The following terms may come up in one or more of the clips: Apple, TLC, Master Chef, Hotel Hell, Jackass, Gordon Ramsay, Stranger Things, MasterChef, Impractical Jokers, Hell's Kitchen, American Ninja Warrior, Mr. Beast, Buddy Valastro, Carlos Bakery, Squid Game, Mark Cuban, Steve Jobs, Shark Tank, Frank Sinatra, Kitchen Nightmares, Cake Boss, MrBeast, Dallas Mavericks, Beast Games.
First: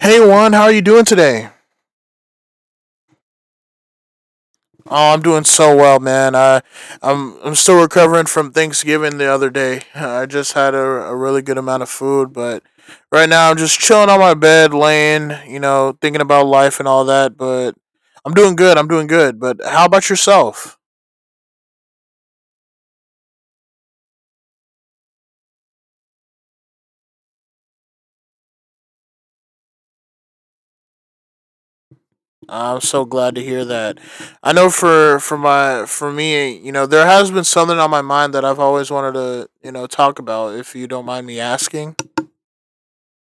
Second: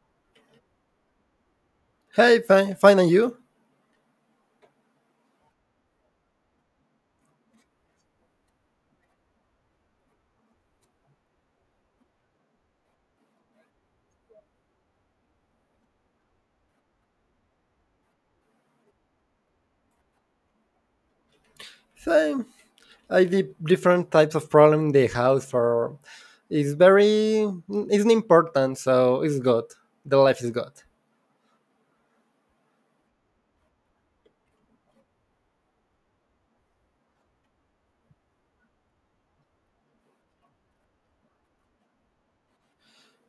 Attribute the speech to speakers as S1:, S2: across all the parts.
S1: Hey Juan, how are you doing today?
S2: Hey, fine, fine, and you?
S1: Oh, I'm doing so well, man. I'm still recovering from Thanksgiving the other day. I just had a really good amount of food, but right now I'm just chilling on my bed, laying, you know, thinking about life and all that. But I'm doing good. I'm doing good. But how about yourself?
S2: Same. I did different types of problem in the house for. It's very. It's important, so it's good. The life is good.
S1: I'm so glad to hear that. I know for me, you know, there has been something on my mind that I've always wanted to, you know, talk about. If you don't mind me asking.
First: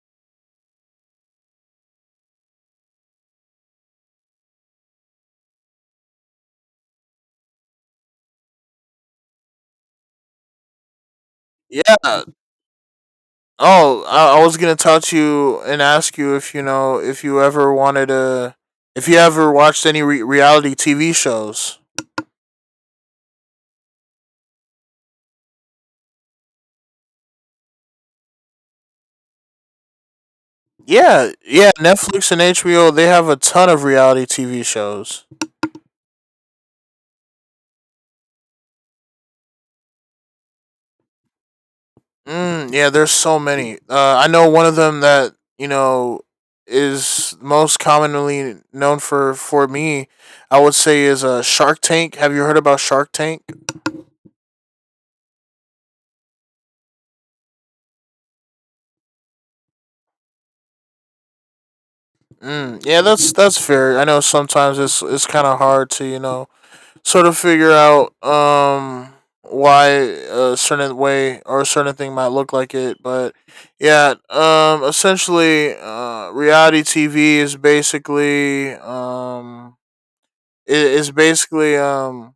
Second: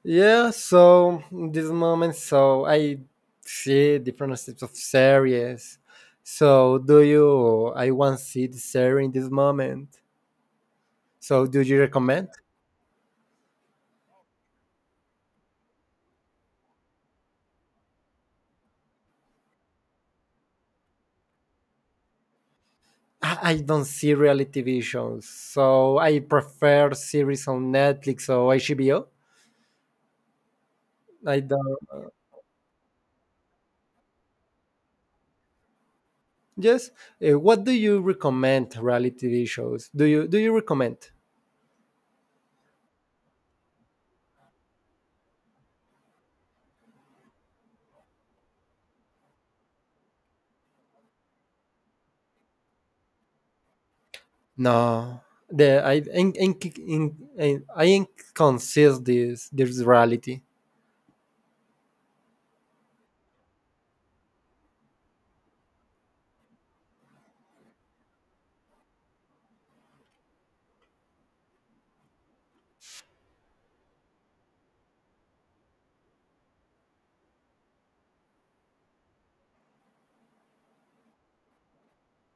S2: Yeah. So in this moment, so I see different types of series. So do you? I want to see the series in this moment. So do you
S1: Yeah.
S2: recommend?
S1: Oh, I was gonna talk to you and ask you if you know if you ever wanted to, if you ever watched any reality TV shows.
S2: I don't see reality TV shows, so I prefer series on Netflix or HBO.
S1: Yeah,
S2: I
S1: yeah.
S2: don't.
S1: Netflix and HBO they have a ton of reality TV shows.
S2: Yes. What do you recommend reality TV shows? Do you recommend?
S1: Yeah, there's so many. I know one of them that, you know, is most commonly known for me. I would say is a Shark Tank. Have you heard about Shark Tank?
S2: No. The I in- I inconsider this reality.
S1: Mm, yeah, that's fair. I know sometimes it's kind of hard to, you know, sort of figure out why a certain way or a certain thing might look like it. But yeah, essentially, reality TV is basically it is basically,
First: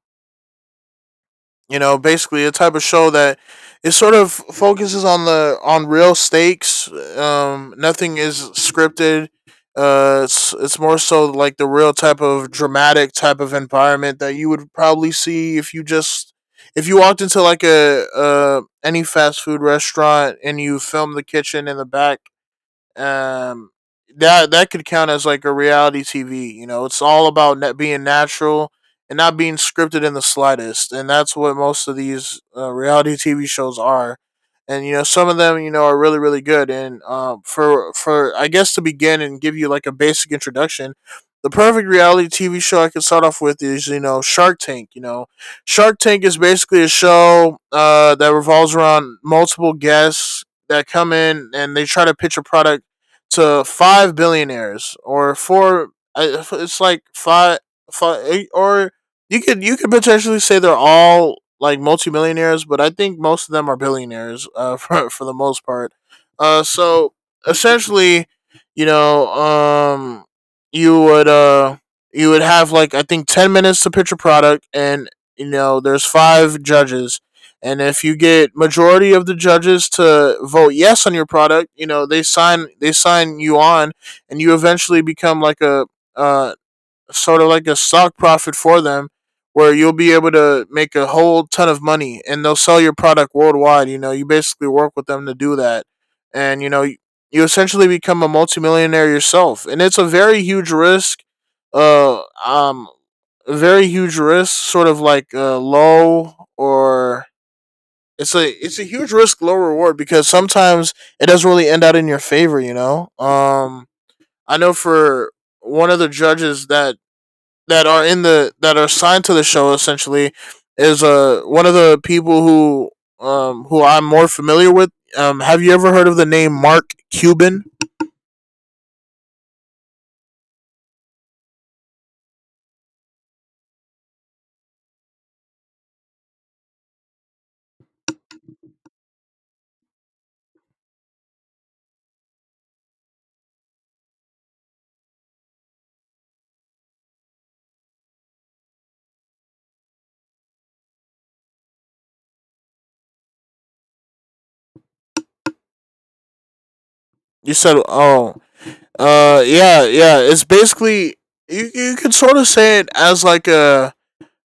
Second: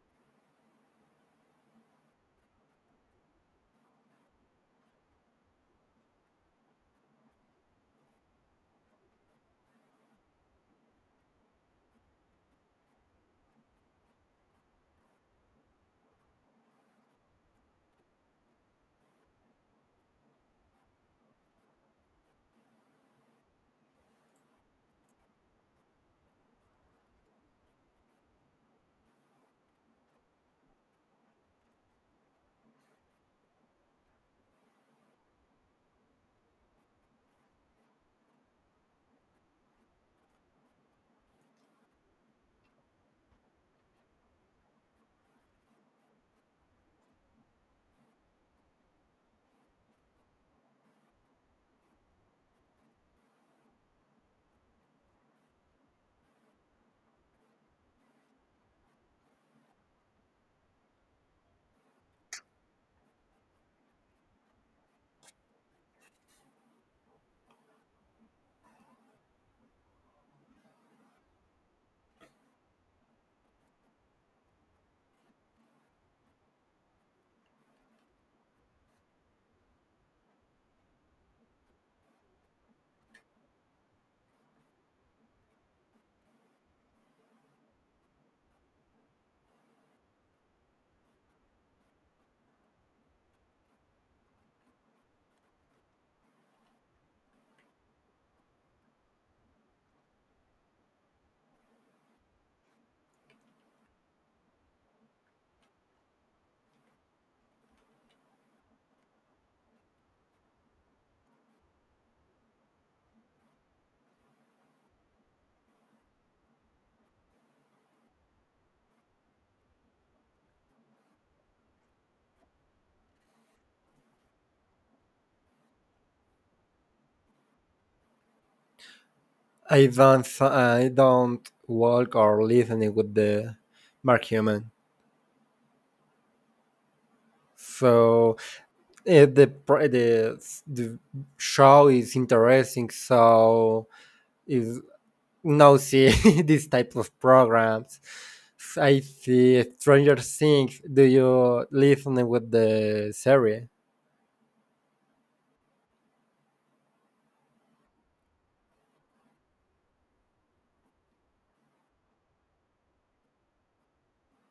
S1: you know, basically a type of show that it sort of focuses on the on real stakes. Nothing is scripted. It's more so like the real type of dramatic type of environment that you would probably see if you just, if you walked into like a any fast food restaurant and you filmed the kitchen in the back. Um that that could count as like a reality TV. You know, it's all about net being natural and not being scripted in the slightest, and that's what most of these reality TV shows are. And you know, some of them, you know, are really really good. And for, I guess, to begin and give you like a basic introduction. The perfect reality TV show I could start off with is, you know, Shark Tank. You know, Shark Tank is basically a show, that revolves around multiple guests that come in and they try to pitch a product to five billionaires or four. It's like five, five, eight, or you could, you could potentially say they're all like multimillionaires, but I think most of them are billionaires, for the most part. So essentially, you know, you would uh, you would have, like, I think, 10 minutes to pitch a product, and, you know, there's five judges. And if you get majority of the judges to vote yes on your product, you know, they sign you on, and you eventually become like a uh, sort of like a stock profit for them, where you'll be able to make a whole ton of money, and they'll sell your product worldwide. You know, you basically work with them to do that, and you know you, you essentially become a multimillionaire yourself, and it's a very huge risk. Uh, um, a very huge risk, sort of like low or it's a huge risk, low reward, because sometimes it doesn't really end out in your favor. You know, I know for one of the judges that that are in the that are assigned to the show essentially is one of the people who I'm more familiar with. Have you ever heard of the name Mark Cuban?
S2: I don't walk or listen with the Mark Human. So the, pr- the show is interesting. So is now see these type of programs. I see Stranger Things. Do you listen with the series?
S1: You said oh, yeah, yeah. It's basically you, you could sort of say it as like a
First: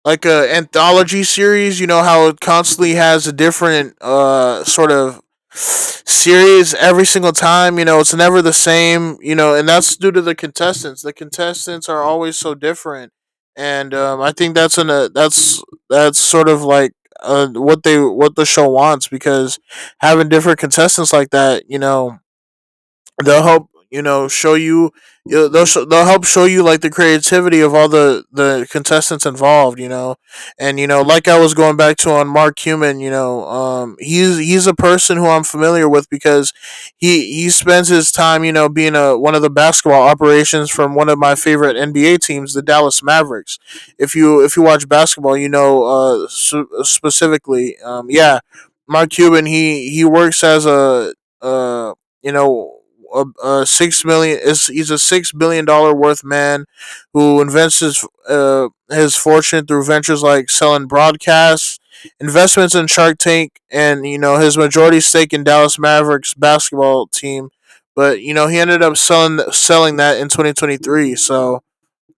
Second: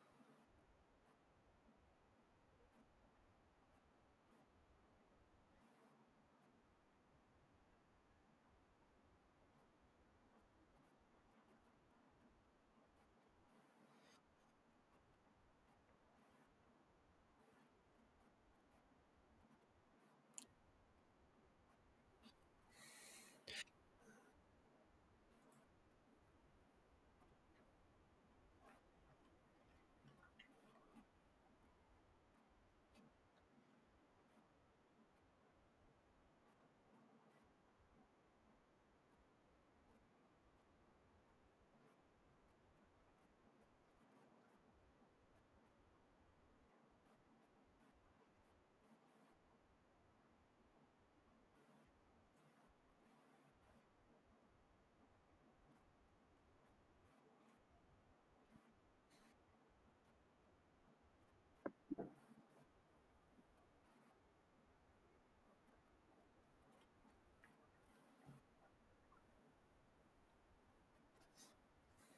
S1: like a anthology series. You know how it constantly has a different sort of series every single time. You know, it's never the same. You know, and that's due to the contestants. The contestants are always so different, and I think that's an that's sort of like, what they, what the show wants, because having different contestants like that, you know, they'll help, you know, show you, they'll help show you like the creativity of all the contestants involved, you know. And you know, like, I was going back to on Mark Cuban, you know, he's a person who I'm familiar with, because he spends his time, you know, being a one of the basketball operations from one of my favorite NBA teams, the Dallas Mavericks. If you, if you watch basketball, you know, specifically, yeah, Mark Cuban, he works as a uh you know, a six million is he's a $6 billion worth man who invents his fortune through ventures like selling broadcasts, investments in Shark Tank, and you know, his majority stake in Dallas Mavericks basketball team. But you know, he ended up selling that in 2023. So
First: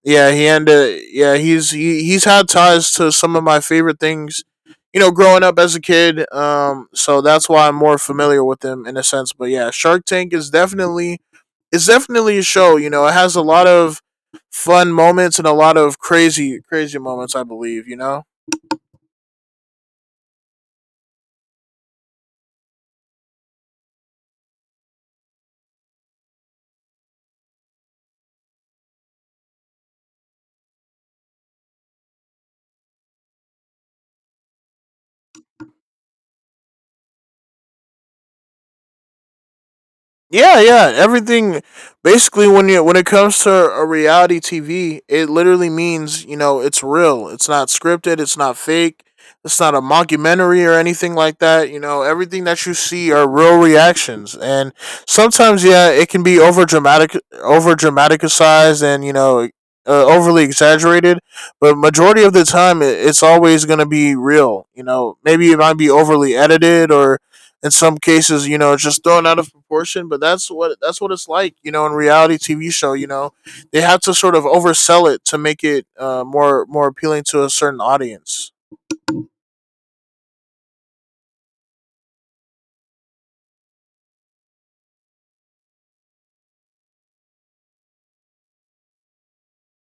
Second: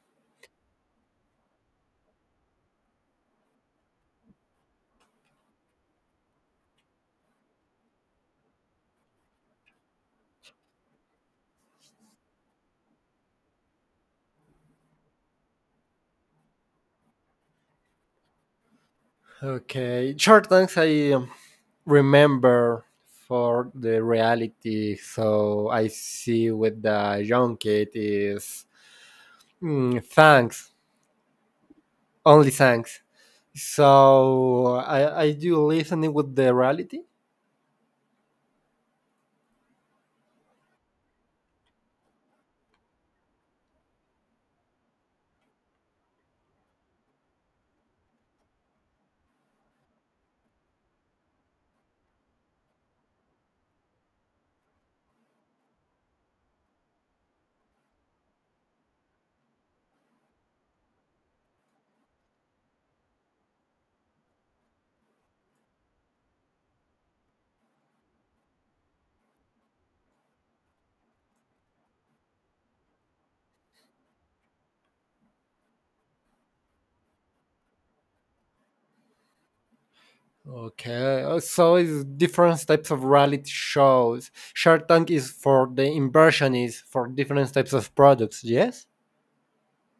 S1: yeah, he and yeah, he's he, he's had ties to some of my favorite things, you know, growing up as a kid. So that's why I'm more familiar with him in a sense. But yeah, Shark Tank is definitely, it's definitely a show. You know, it has a lot of fun moments and a lot of crazy moments, I believe, you know.
S2: Okay, short things I remember for the reality. So I see with the young kid is thanks, only thanks. So I do listening with the reality.
S1: Yeah, yeah, everything. Basically, when you, when it comes to a reality TV, it literally means, you know, it's real. It's not scripted. It's not fake. It's not a mockumentary or anything like that. You know, everything that you see are real reactions, and sometimes, yeah, it can be over dramatic, over dramaticized, and you know, overly exaggerated. But majority of the time, it, it's always going to be real. You know, maybe it might be overly edited or, in some cases, you know, just thrown out of proportion. But that's what it's like, you know, in reality TV show. You know, they have to sort of oversell it to make it, more appealing to a certain audience.
S2: Okay, so it's different types of reality shows. Shark Tank is for the inversions for different types of products. Yes.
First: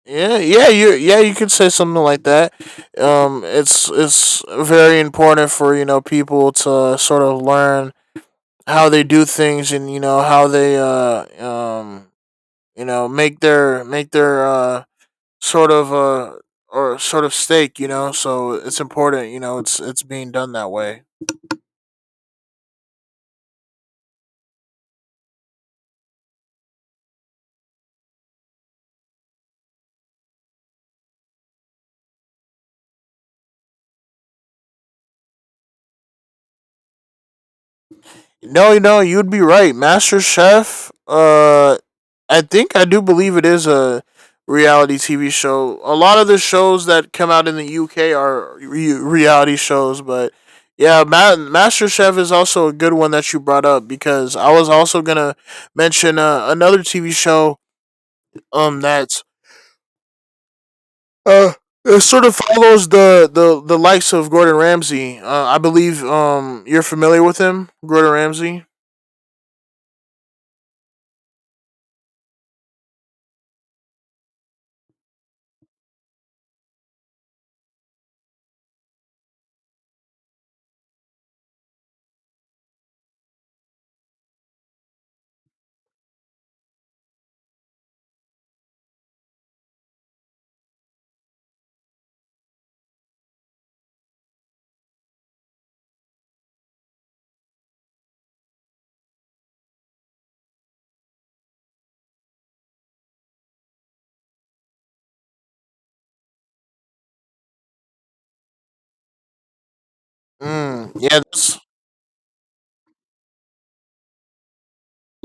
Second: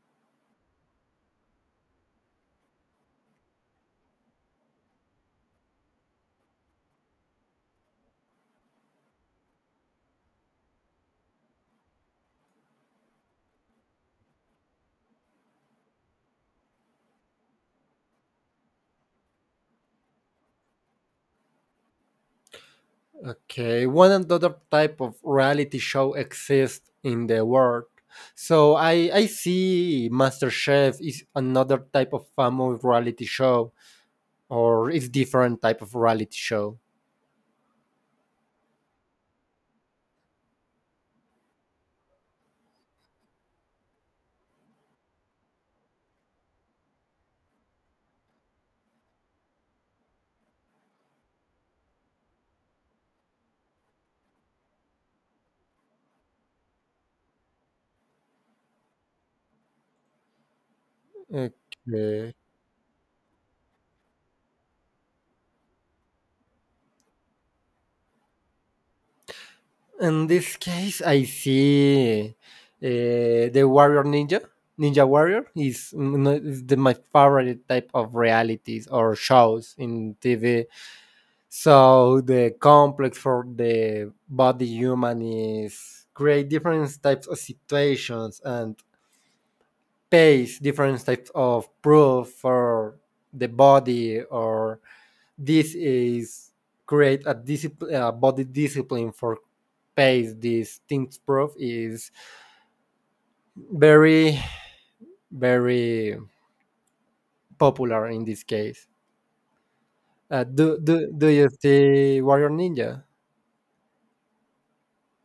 S1: Yeah, yeah, you, yeah, you could say something like that. It's very important for, you know, people to sort of learn how they do things, and you know, how they you know, make their sort of a, or sort of stake, you know. So it's important, you know. It's being done that way.
S2: Okay, one another type of reality show exists in the world. So I see MasterChef is another type of family reality show, or it's different type of reality show.
S1: No, no, you'd be right. Master Chef. I think I do believe it is a reality TV show. A lot of the shows that come out in the UK are reality shows, but yeah, Master Chef is also a good one that you brought up, because I was also gonna mention, another TV show that's Uh, it sort of
S2: Okay.
S1: follows the likes of Gordon Ramsay. I believe you're familiar with him, Gordon Ramsay.
S2: In this case, I see the Warrior Ninja. Ninja Warrior is, is the, my favorite type of realities or shows in TV. So the complex for the body human is create different types of situations and pace different types of proof for the body or this is create a discipline, a body discipline for pace. This things proof is very, very popular in this case.
S1: Mm, yeah,
S2: Do you
S1: that's,
S2: see Warrior Ninja?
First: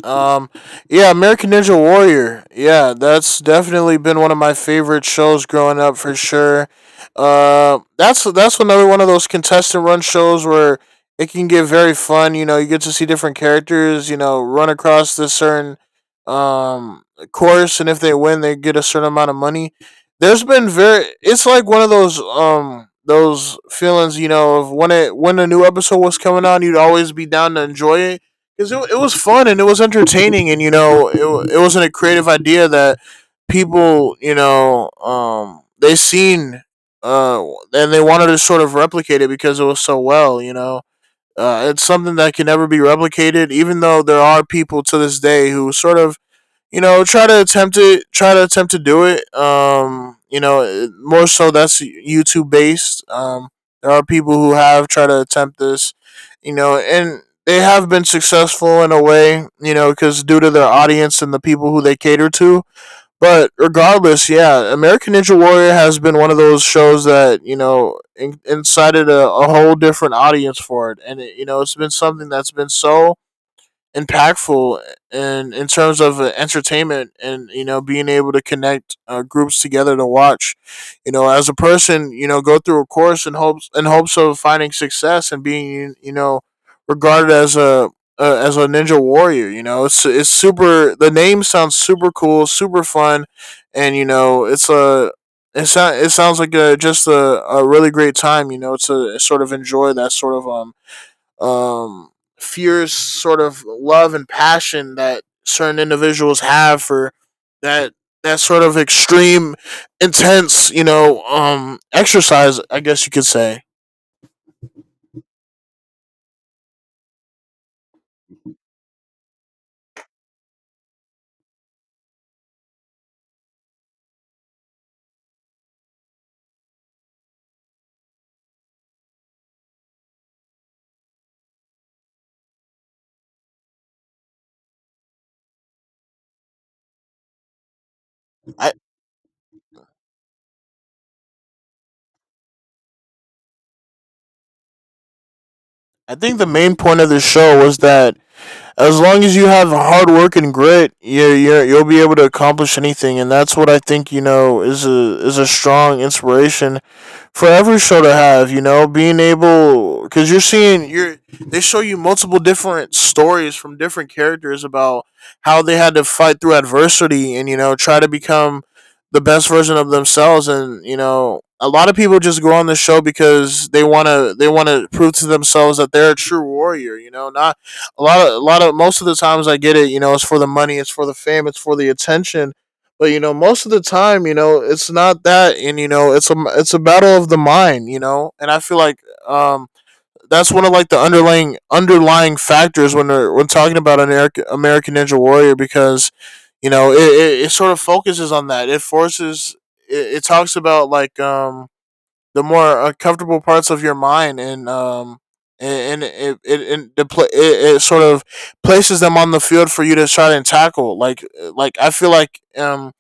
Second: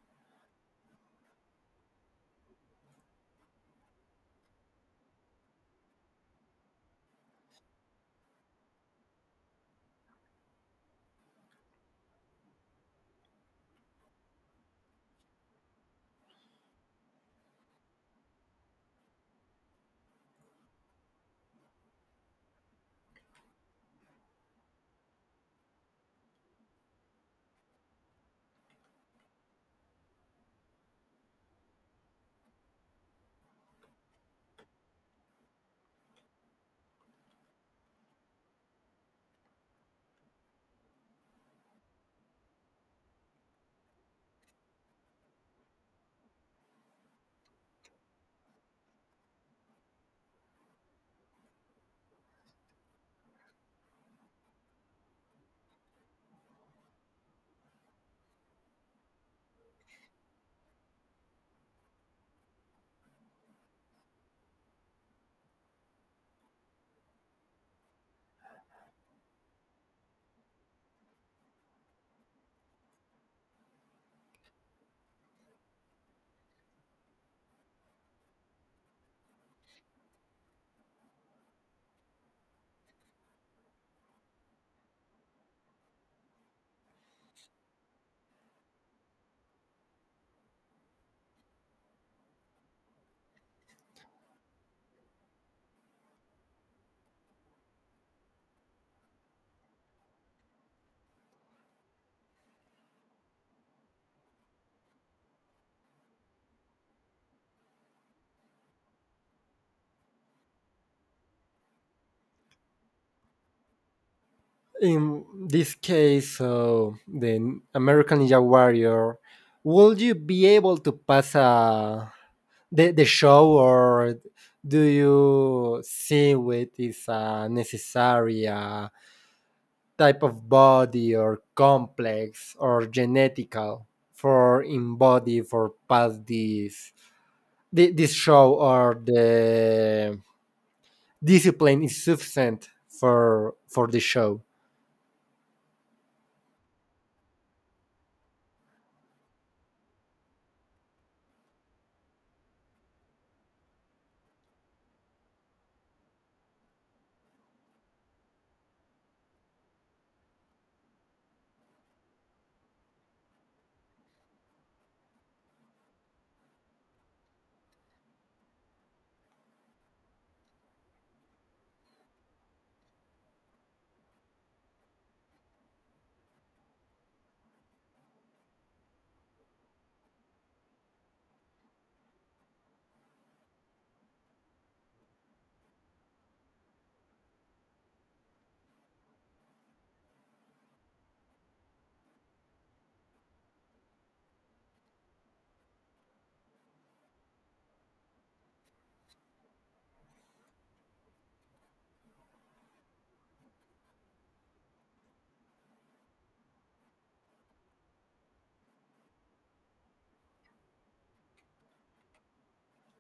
S1: Um, yeah, American Ninja Warrior. Yeah, that's definitely been one of my favorite shows growing up for sure. That's another one of those contestant run shows where it can get very fun. You know, you get to see different characters, you know, run across this certain um course, and if they win, they get a certain amount of money. There's been very. It's like one of those feelings, you know, of when it, when a new episode was coming on, you'd always be down to enjoy it because it was fun and it was entertaining, and you know it, it wasn't a creative idea that people, you know, they seen, uh and they wanted to sort of replicate it, because it was so well, you know. It's something that can never be replicated, even though there are people to this day who sort of, you know, try to attempt it, try to attempt to do it. You know, more so that's YouTube based. There are people who have tried to attempt this, you know, and they have been successful in a way, you know, because due to their audience and the people who they cater to. But regardless, yeah, American Ninja Warrior has been one of those shows that incited a whole different audience for it, and it, you know it's been something that's been so impactful in terms of entertainment and you know being able to connect groups together to watch you know as a person you know go through a course in hopes of finding success and being regarded as a ninja warrior. You know, it's super, the name sounds super cool, super fun. And you know it sounds like just a really great time, you know, to sort of enjoy that sort of um, fierce sort of love and passion that certain individuals have for that that sort of extreme, intense, you know, exercise, I guess you could say.
S2: In this case, so the American Ninja Warrior, would you be able to pass a, the show or do you see it is necessary type of body or complex or genetical for in body for past this show
S1: I
S2: or the discipline is sufficient for the show.
S1: I think the main point of this show was that as long as you have hard work and grit, you'll be able to accomplish anything, and that's what I think, you know, is a strong inspiration for every show to have. You know, being able, because you're seeing, you're, they show you multiple different stories from different characters about how they had to fight through adversity and you know try to become the best version of themselves. And you know, a lot of people just go on the show because they want to prove to themselves that they're a true warrior, you know. Not a lot of a lot of most of the times, I get it, you know, it's for the money, it's for the fame, it's for the attention, but you know most of the time, you know, it's not that, and you know it's a battle of the mind, you know. And I feel like um that's one of like the underlying factors when talking about American ninja warrior, because you know it sort of focuses on that. It talks about like the more uncomfortable parts of your mind. And and, it it, it, it sort of places them on the field for you to try and tackle. Like, I feel like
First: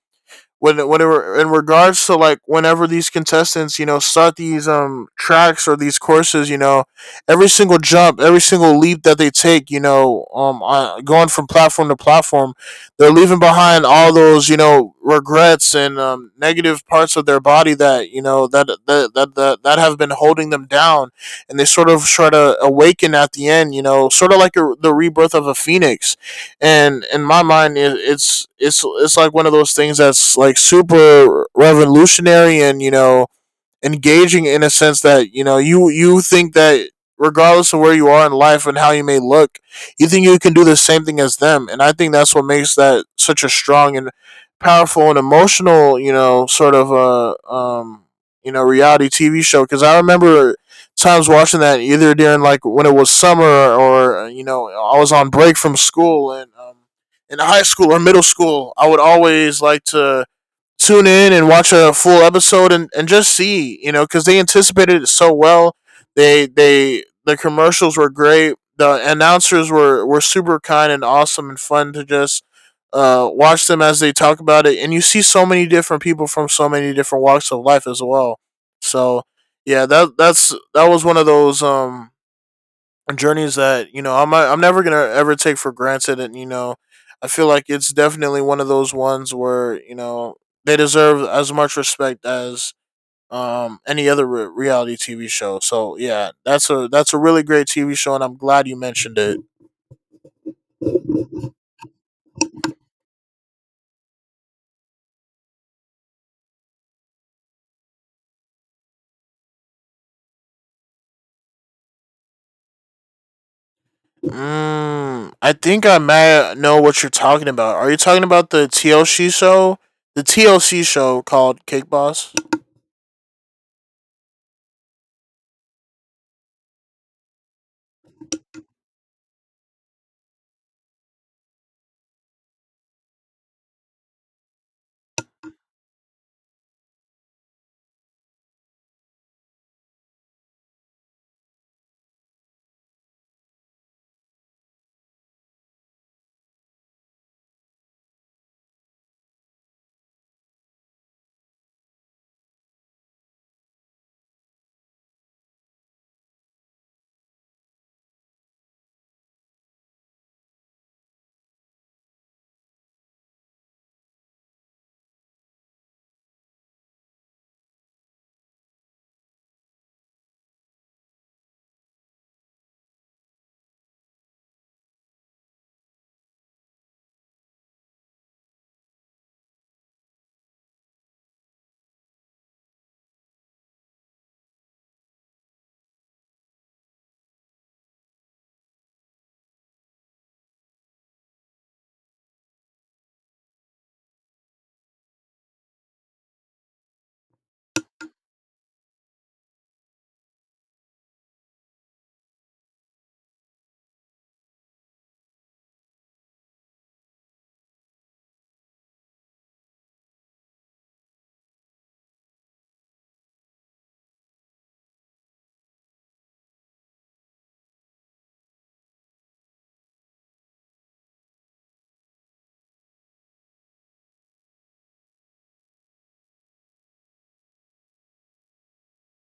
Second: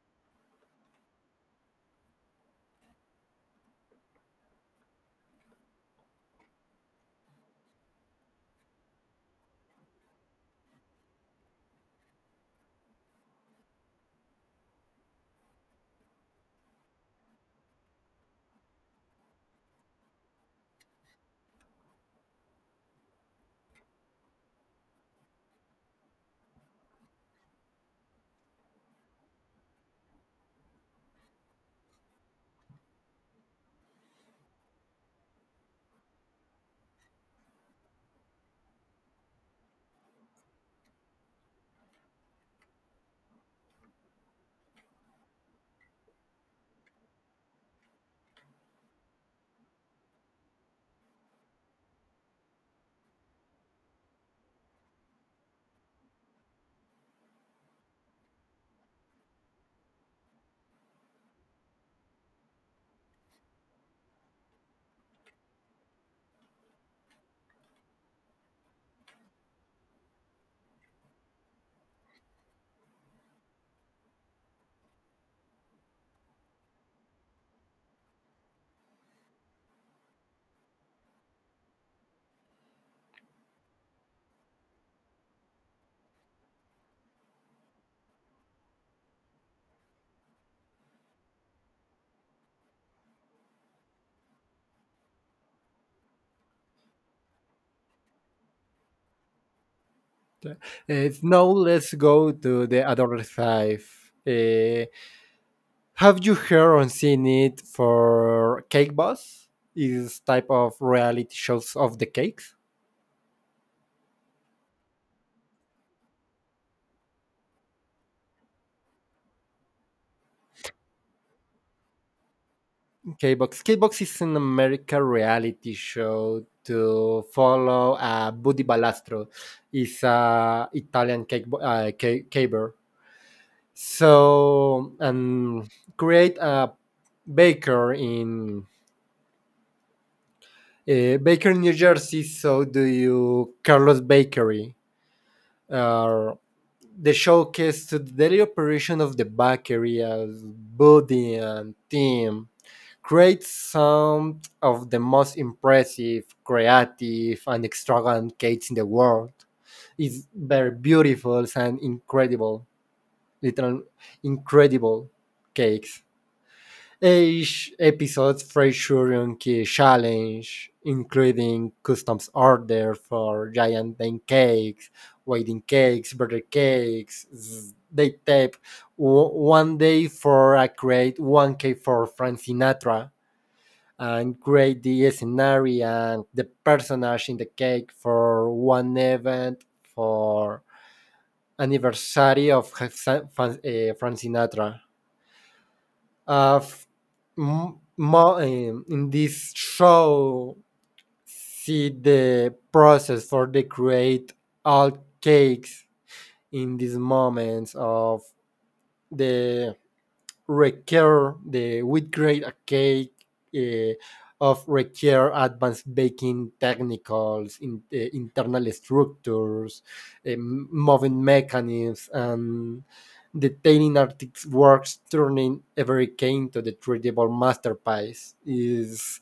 S1: whenever in regards to like whenever these contestants, you know, start these tracks or these courses, you know, every single jump, every single leap that they take, you know, going from platform to platform, they're leaving behind all those, you know, regrets and negative parts of their body that that have been holding them down. And they sort of try to awaken at the end, you know, sort of like the rebirth of a phoenix. And in my mind it's like one of those things that's like super revolutionary and, you know, engaging, in a sense that, you know, you think that regardless of where you are in life and how you may look, you think you can do the same thing as them. And I think that's what makes that such a strong and powerful and emotional, you know, sort of a you know reality TV show. Because I remember times watching that either during like when it was summer or, you know, I was on break from school, and in high school or middle school I would always like to tune in and watch a full episode, and just see, you know, because they anticipated it so well. They the commercials were great. The announcers were super kind and awesome and fun to just watch them as they talk about it. And you see so many different people from so many different walks of life as well. So yeah, that that was one of those journeys that, you know, I'm never gonna ever take for granted. And you know, I feel like it's definitely one of those ones where, you know, they deserve as much respect as any other reality TV show. So yeah, that's a really great TV show, and I'm glad you mentioned it.
S2: Now let's go to the other side. Uh, have you heard or seen it for Cake Boss? Is type of reality shows of the cakes?
S1: Mm, I think I may know what you're talking about. Are you talking about the TLC show? The TLC show called Cake Boss.
S2: K-Box. K-Box is an American reality show to follow Buddy Balastro. Is a Italian cake, caber. So, and create a baker in Baker, New Jersey. So do you Carlos Bakery. Uh, the showcase to the daily operation of the bakery as Buddy and Tim creates some of the most impressive, creative, and extravagant cakes in the world. It's very beautiful and incredible, little incredible cakes. Each episode featuring key challenge, including customs order for giant pancakes, wedding cakes, birthday cakes. They tape one day for a create, one cake for Frank Sinatra and create the scenario and the personage in the cake for one event for anniversary of Frank Sinatra. Uh, in this show, see the process for the create all cakes in these moments of the Recur, the wheat grade cake uh, of Recur advanced baking technicals, in, internal structures, moving mechanisms, and detailing artist works, turning every cane to the treatable masterpiece is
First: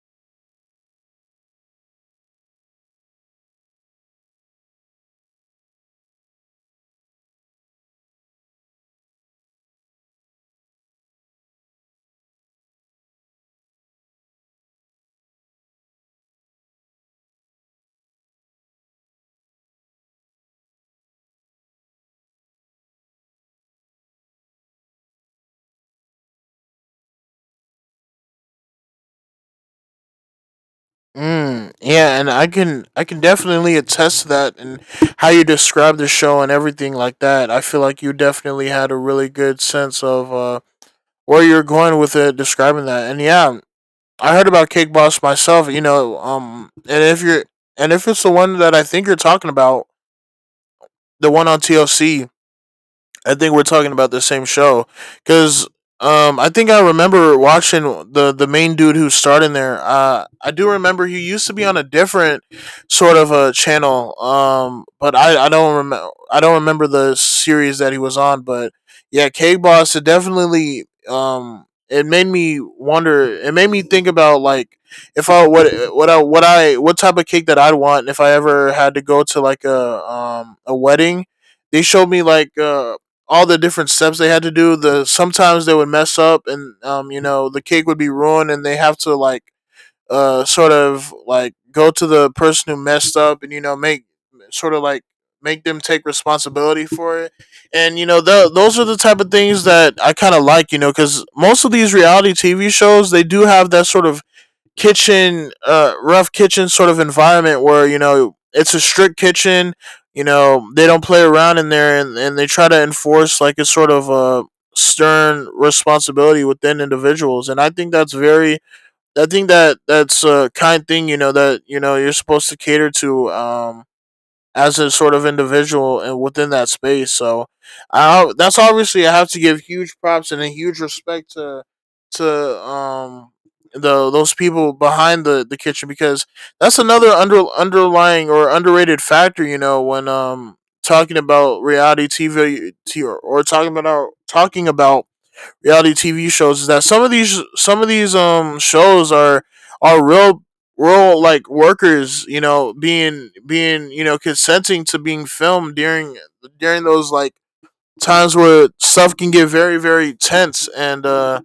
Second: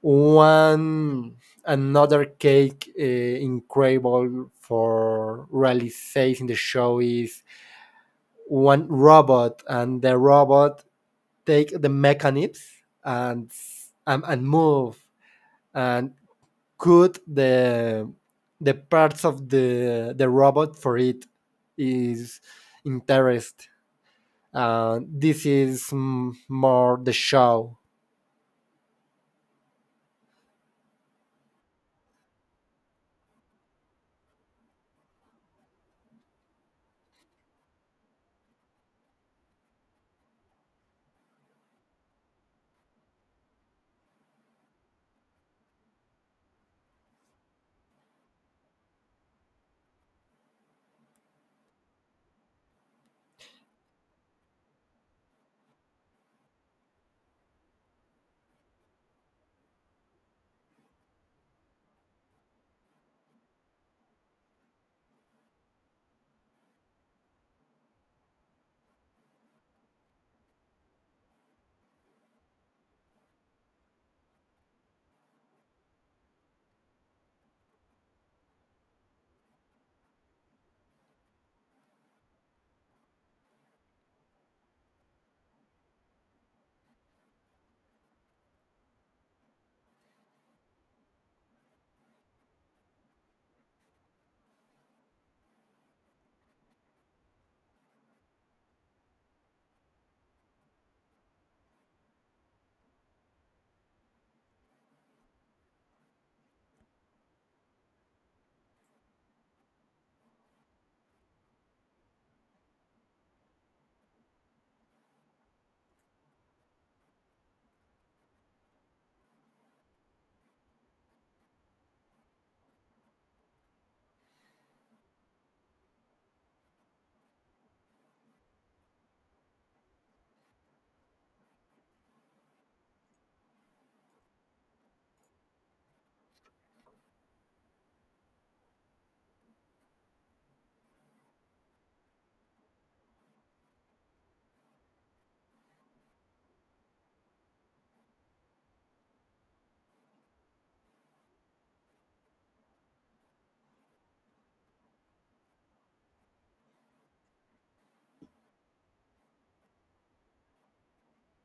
S2: one another cake incredible for realizing the show is one robot and the robot take the mechanisms and and move and cut the parts of the robot for it is interest. This is more the show.
S1: Mm, yeah, and I can definitely attest to that and how you describe the show and everything like that. I feel like you definitely had a really good sense of where you're going with it, describing that. And yeah, I heard about Cake Boss myself. You know, and if you're and if it's the one that I think you're talking about, the one on TLC, I think we're talking about the same show because I think I remember watching the main dude who starred in there. I do remember he used to be on a different sort of a channel, but I don't remember, I don't remember the series that he was on. But yeah, Cake Boss, it definitely, it made me wonder. It made me think about like if I what type of cake that I'd want if I ever had to go to like a wedding. They showed me like, all the different steps they had to do. The Sometimes they would mess up, and you know, the cake would be ruined, and they have to like sort of like go to the person who messed up, and you know, make sort of like make them take responsibility for it. And you know, those are the type of things that I kind of like, you know, because most of these reality TV shows, they do have that sort of kitchen rough kitchen sort of environment where, you know, it's a strict kitchen, you know they don't play around in there. And they try to enforce like a sort of a stern responsibility within individuals, and I think that's very, I think that that's a kind thing, you know, that, you know, you're supposed to cater to as a sort of individual and within that space. So I that's obviously I have to give huge props and a huge respect to to um the those people behind the kitchen, because that's another underlying or underrated factor. You know, when talking about reality V, or talking about reality TV shows, is that some of these shows are are real real like workers, you know, being, you know, consenting to being filmed during those like times where stuff can get very tense, and uh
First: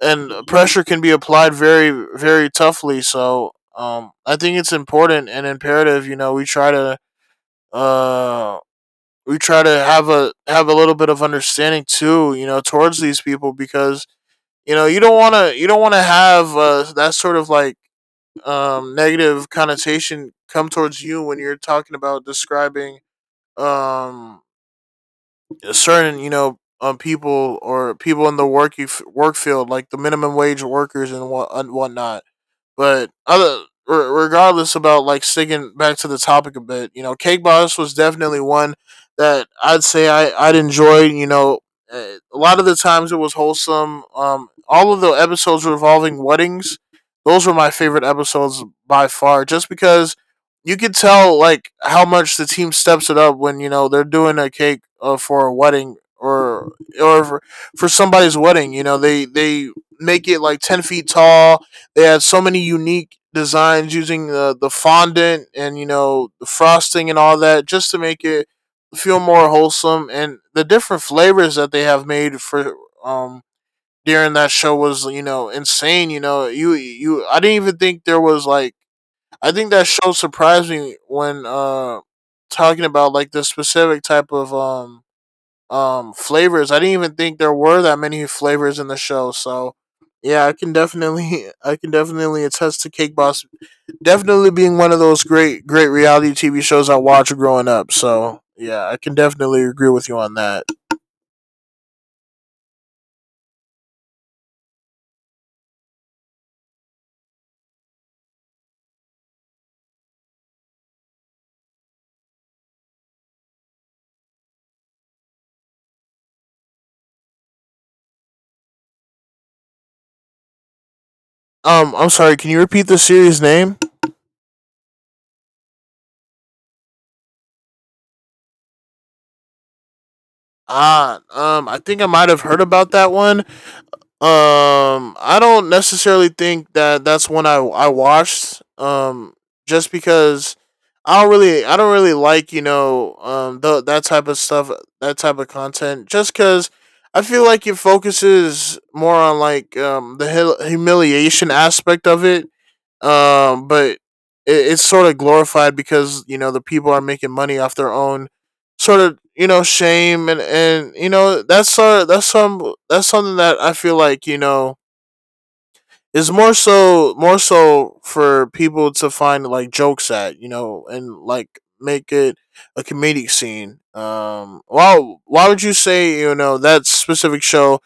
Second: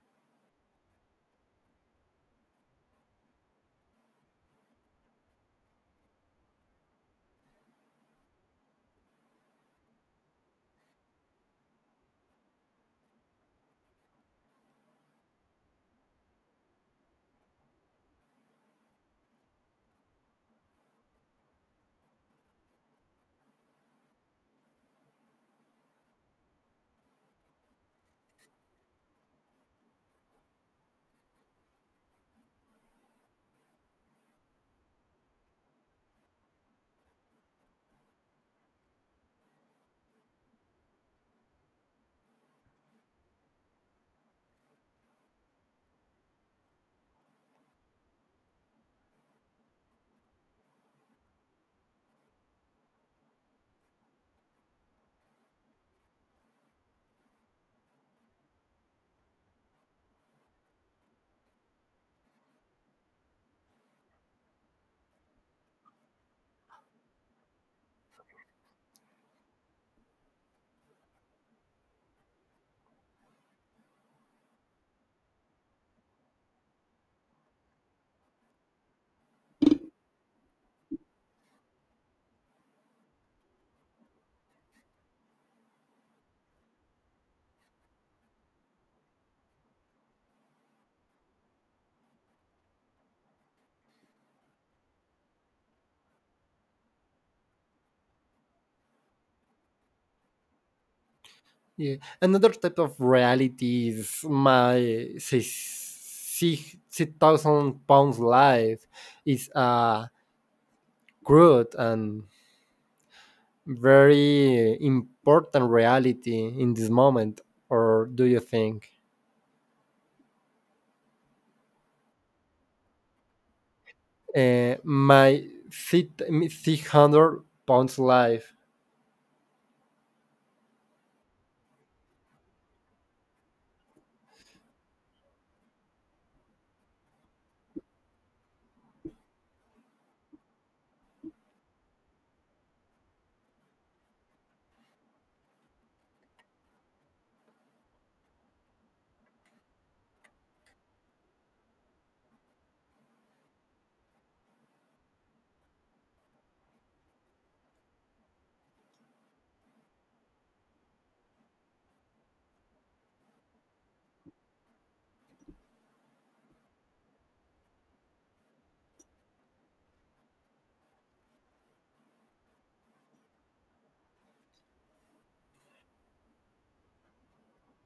S1: and pressure can be applied very toughly. So um, I think it's important and imperative, you know, we try to uh have a little bit of understanding too, you know, towards these people, because you don't want to have, that sort of like, negative connotation come towards you when you're talking about describing um, a certain, you know, people, or people in the work field like the minimum wage workers and whatnot. But other regardless, about like sticking back to the topic a bit, you know, Cake Boss was definitely one that I'd say I'd enjoy. You know, a lot of the times it was wholesome. All of the episodes revolving weddings, those were my favorite episodes by far, just because you could tell like how much the team steps it up when, you know, they're doing a cake for a wedding, or for, for somebody's wedding. You know, they make it like 10 feet tall. They had so many unique designs using the fondant and you know the frosting and all that just to make it feel more wholesome. And the different flavors that they have made for um during that show was, you know, insane. You know, you, I didn't even think there was like, I think that show surprised me when talking about like the specific type of flavors. I didn't even think there were that many flavors in the show. So yeah, I can definitely I can definitely attest to Cake Boss definitely being one of those great reality TV shows I watched growing up. So yeah, I can definitely agree with you on that.
S2: Yeah. Another type of reality is my six thousand pounds life is a Groot and very important reality in this moment, or do you think?
S1: I'm sorry, can you repeat the series name?
S2: 600 pounds life.
S1: Ah, I think I might have heard about that one. I don't necessarily think that that's one I watched. Just because I don't really like, you know, that type of stuff, that type of content. Just because I feel like it focuses more on like the humiliation aspect of it, um, but it's sort of glorified because, you know, the people are making money off their own sort of, you know, shame. And you know that's sort of, that's some that's something that I feel like, you know, is more so for people to find like jokes at, you know, and like make it a comedic scene. Um, why would you say, you know, that specific show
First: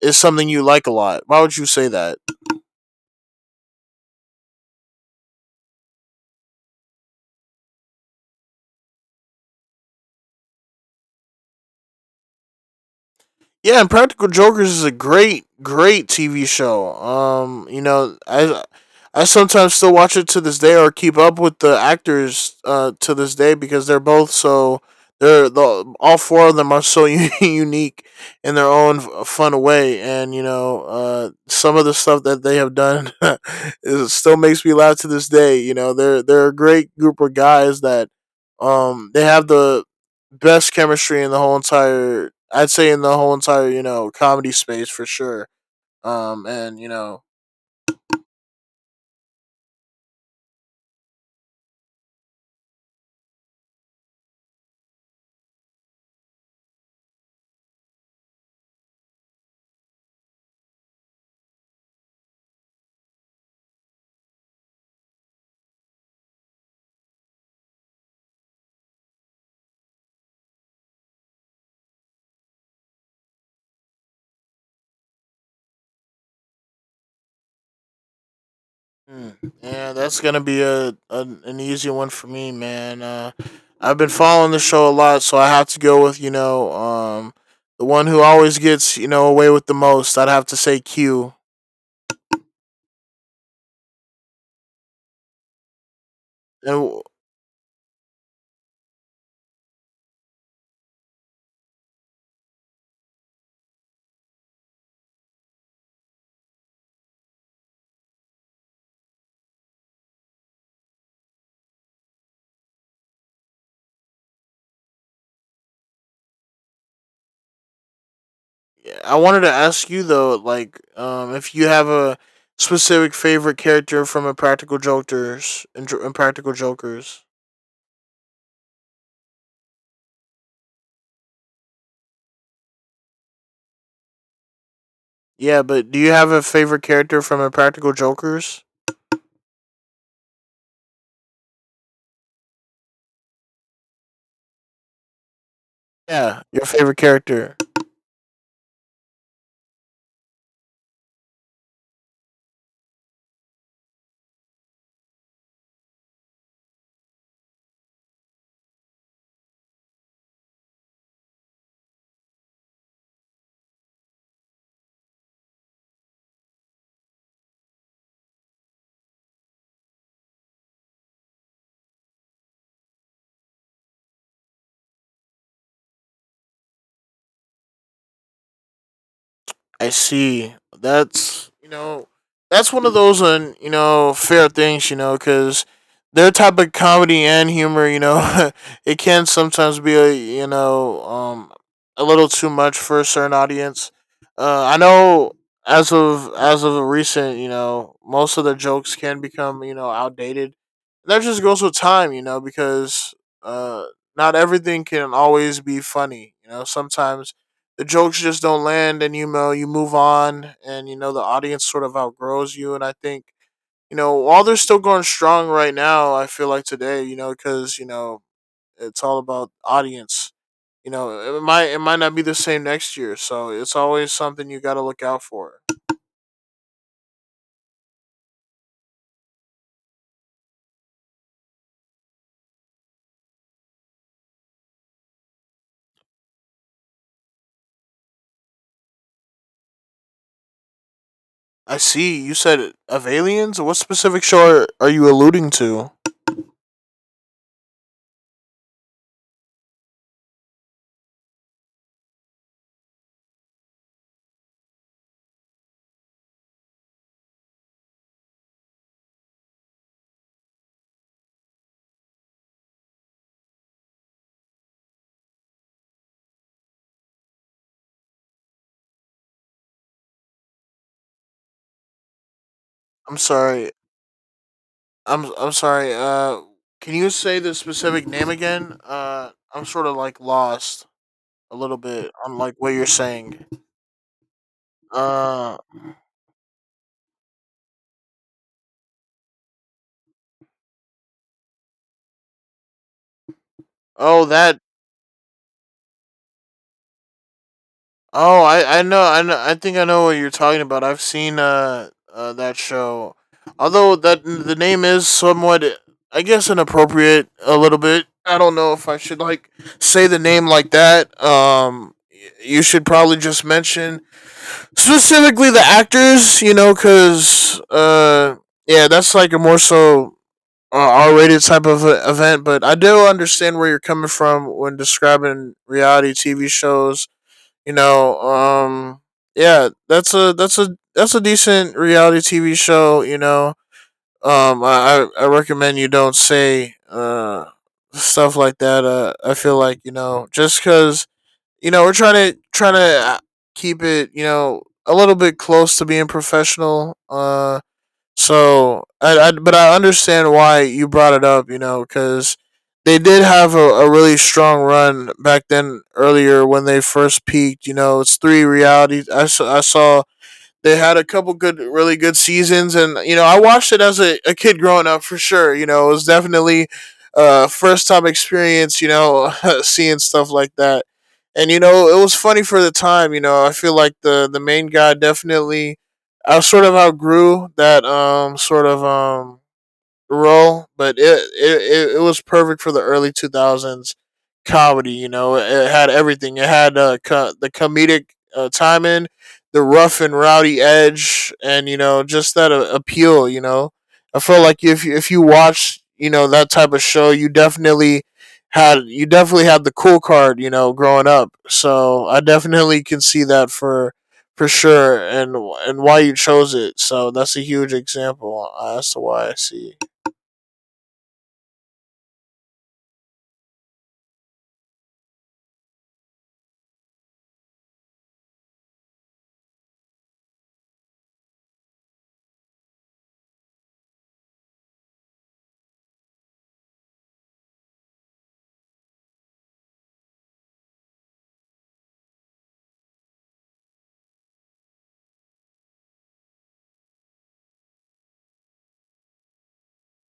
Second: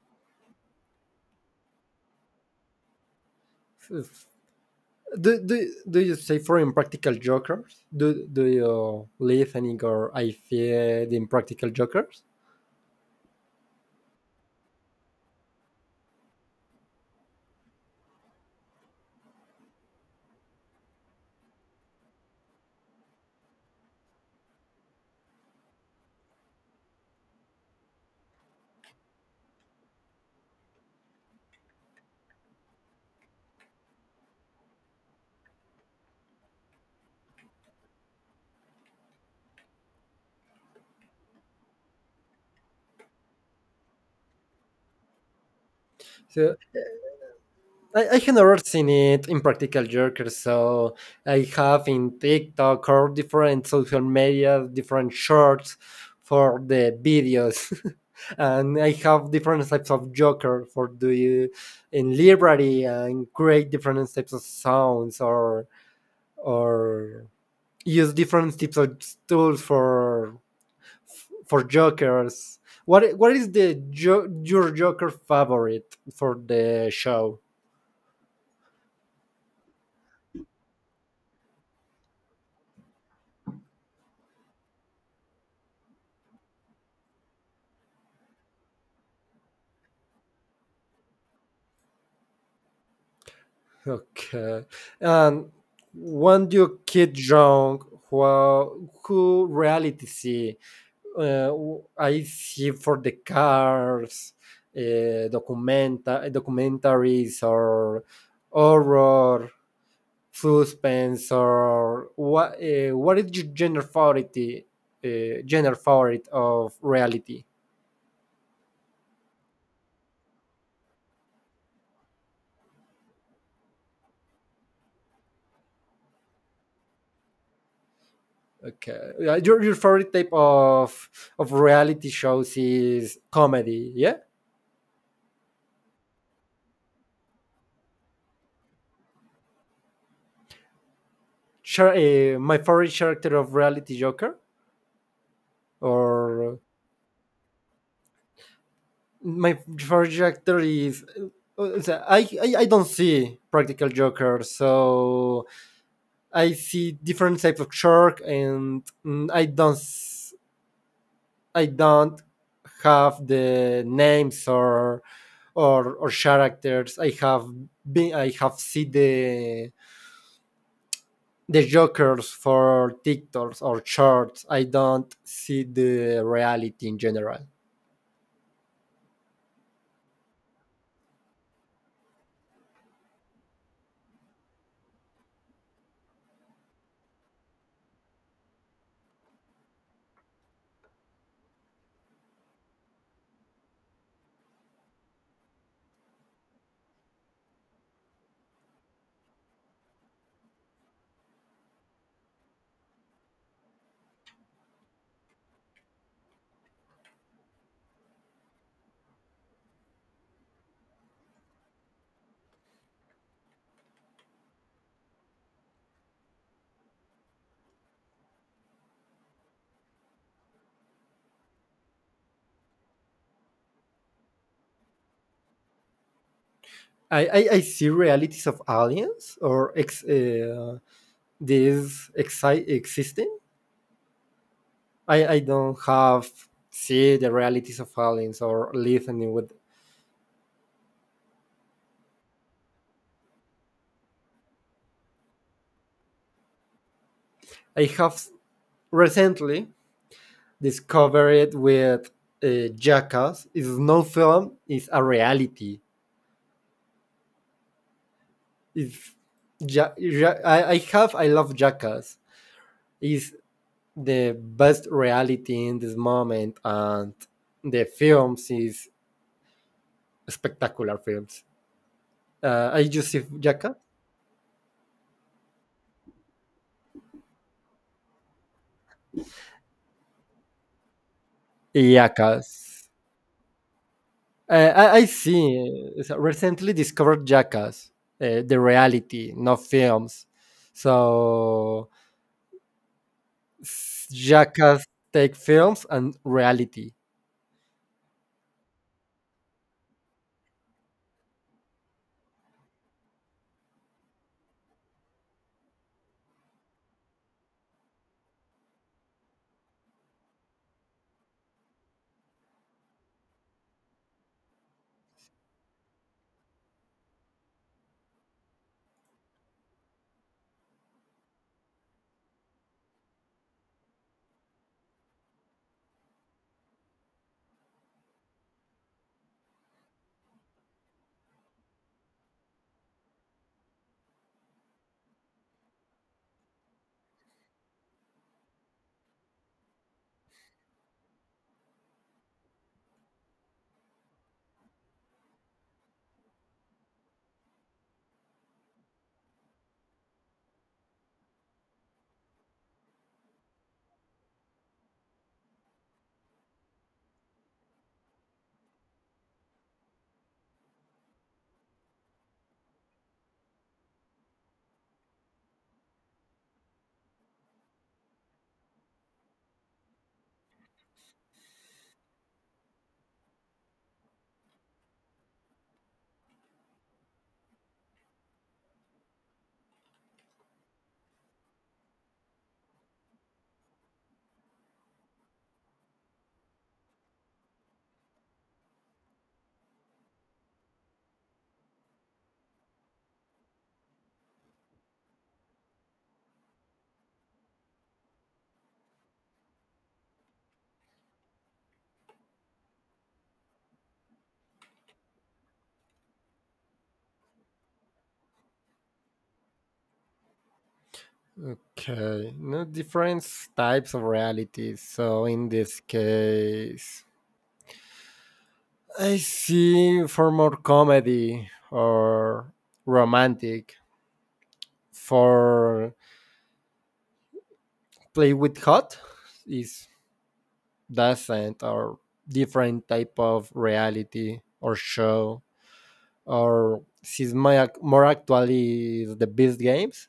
S1: is something you like a lot? Why would you say that?
S2: Do, do, do you say for Impractical Jokers? Do you listening or I fear the Impractical Jokers?
S1: Yeah, and Practical Jokers is a great, great TV show. I sometimes still watch it to this day or keep up with the actors to this day because they're both so they're the, all four of them are so unique in their own fun way, and you know some of the stuff that they have done is still makes me laugh to this day. You know, they're a great group of guys that they have the best chemistry in the whole entire, I'd say in the whole entire, you know, comedy space for sure.
S2: So
S1: And you know,
S2: I have never seen it in Practical Jokers, so I have in TikTok or different social media, different shorts for the videos. and I have different types of Joker for do in library and create different types of sounds or use different types of tools for Jokers. What is your Joker favorite for the show?
S1: hmm, Yeah, that's going to be a an easy one for me, man. I've been following the show a lot, so I have to go with, you know, the one who always gets, you know, away with the most. I'd have to say Q.
S2: Okay. And when
S1: And
S2: you
S1: I
S2: get young, who reality see? Uh, I see for the cars, documentaries, or horror, suspense, or what? What is your genre favorite? Genre favorite of reality?
S1: wanted to ask you though, like if you have a specific favorite character from Impractical Jokers, Impractical Jokers.
S2: Okay, your favorite type of reality shows is comedy, yeah?
S1: Yeah, but do you have a favorite character from Impractical Jokers?
S2: My favorite character of reality Joker,
S1: Yeah,
S2: or
S1: your favorite character.
S2: my favorite character is. I don't see practical Joker, so I see different types of shark, and I don't I don't have the names or or characters. I have seen the jokers for TikToks or shorts. I don't see the reality in general.
S1: I see. That's, you know, that's one of those you know, fair things, you know, because their type of comedy and humor, you know, it can sometimes be, a you know, a little too much for a certain audience. I know as of recent, you know, most of the jokes can become, you know, outdated. That just goes with time, you know, because uh not everything can always be funny. You know, sometimes the jokes just don't land, and you know, you move on, and you know, the audience sort of outgrows you. And I think, you know, while they're still going strong right now, I feel like today, you know, because you know, it's all about audience. You know, it might, not be the same next year, so it's always something you got to look out for.
S2: I see realities of aliens or this existing. I don't have see the realities of aliens or listening with.
S1: I see you said of aliens. What specific show are you alluding to?
S2: I have recently discovered with Jackass is no film is a reality. It's I have I love Jackass is the best reality in this moment and the films is spectacular films. I
S1: I'm
S2: Joseph
S1: sorry.
S2: Jaka.
S1: I'm sorry. Can you say the specific name again? I'm sort of like lost a little bit on
S2: Yakas.
S1: like what you're saying.
S2: I
S1: Uh
S2: see. So recently discovered Jackass, the reality, not films. So
S1: oh that
S2: Jackass take films and reality.
S1: Oh, I know, I know. I think I know what you're talking about. I've seen that show. Although that the name is somewhat, I guess, inappropriate a little bit. I don't know if I should like say the name like that. You should probably just mention specifically the actors, you know, cuz yeah, that's like a more so R-rated type of event, but I do understand where you're coming from when describing reality TV shows. You know, yeah, that's a that's a that's a decent reality TV show. You know, I recommend you don't say stuff like that. I feel like, you know, just because you know, we're trying to keep it, you know, a little bit close to being professional. So I but I understand why you brought it up, you know, because they did have a really strong run back then earlier when they first peaked. You know, it's three reality. I saw they had a couple good, really good seasons, and you know, I watched it as a kid growing up for sure. You know, it was definitely first time experience. You know, seeing stuff like that, and you know, it was funny for the time. You know, I feel like the main guy definitely, I sort of outgrew that sort of role, but it was perfect for the early 2000s comedy. You know, it had everything. It had the comedic timing, the rough and rowdy edge, and you know, just that appeal. You know, I feel like if you watch, you know, that type of show, you definitely had the cool card. You know, growing up, so I definitely can see that for. For sure, and why you chose it, so that's a huge example as to why I see.
S2: Okay, no different types of reality. So in this case, I see for more comedy or romantic. For play with hot is doesn't or different type of reality or show or she's my, more actually the best games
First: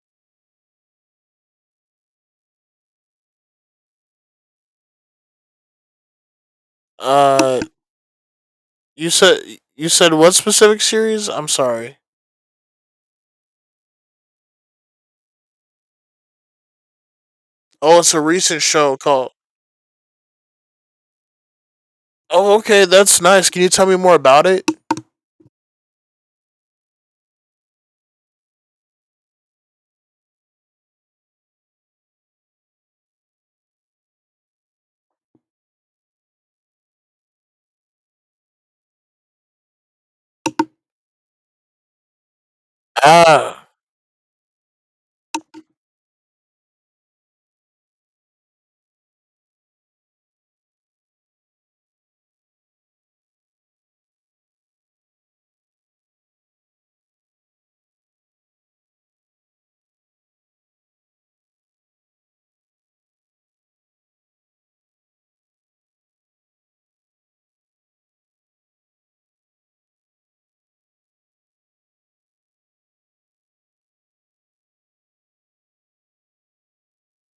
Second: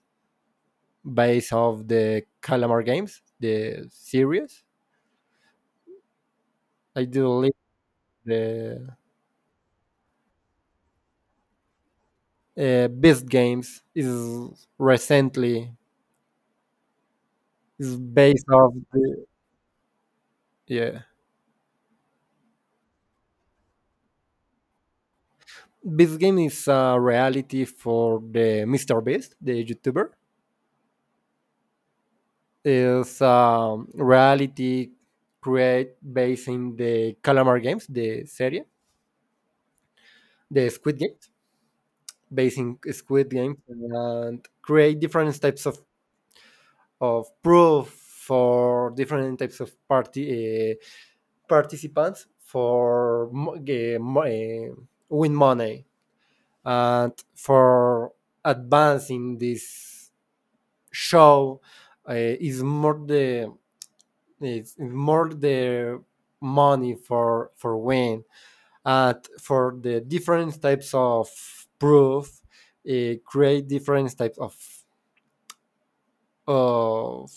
S2: based of the calamar games the series I do believe
S1: Uh,
S2: the
S1: you said what specific series? I'm sorry.
S2: best games is recently is
S1: Oh, it's a
S2: based
S1: recent
S2: off
S1: show
S2: the
S1: called.
S2: yeah
S1: Oh, okay, that's nice. Can you tell me more about it?
S2: this game is a reality for the mr beast the youtuber is reality create based in the Calamar games, the serie, the Squid Games, based in Squid Games,
S1: Ah,
S2: and create different types of proof for different types of party participants for win money and for advancing this show is more the it's more the money for win, and for the different types of proof create different types of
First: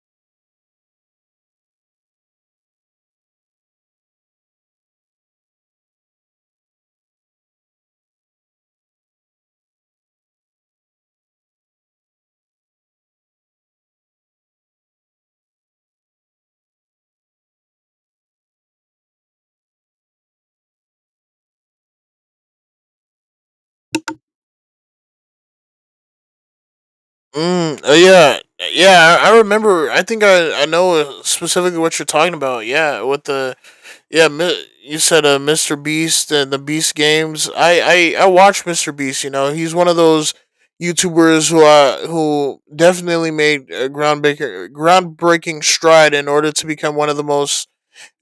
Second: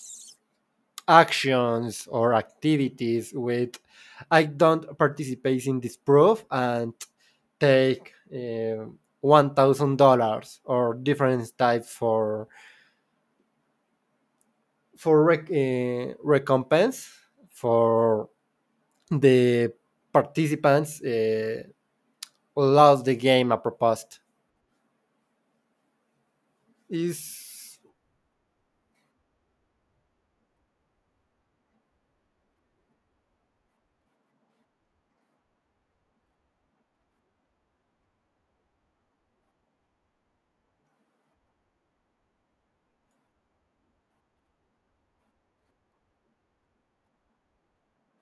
S2: actions or activities with I don't participate in this proof and take $1000 or different types for recompense for the participants lost the game a proposed is
S1: yeah, yeah. I remember. I think I know specifically what you're talking about. Yeah, with the yeah. You said Mr. Beast and the Beast games. I watch Mr. Beast. You know, he's one of those YouTubers who definitely made a groundbreaking stride in order to become one of the most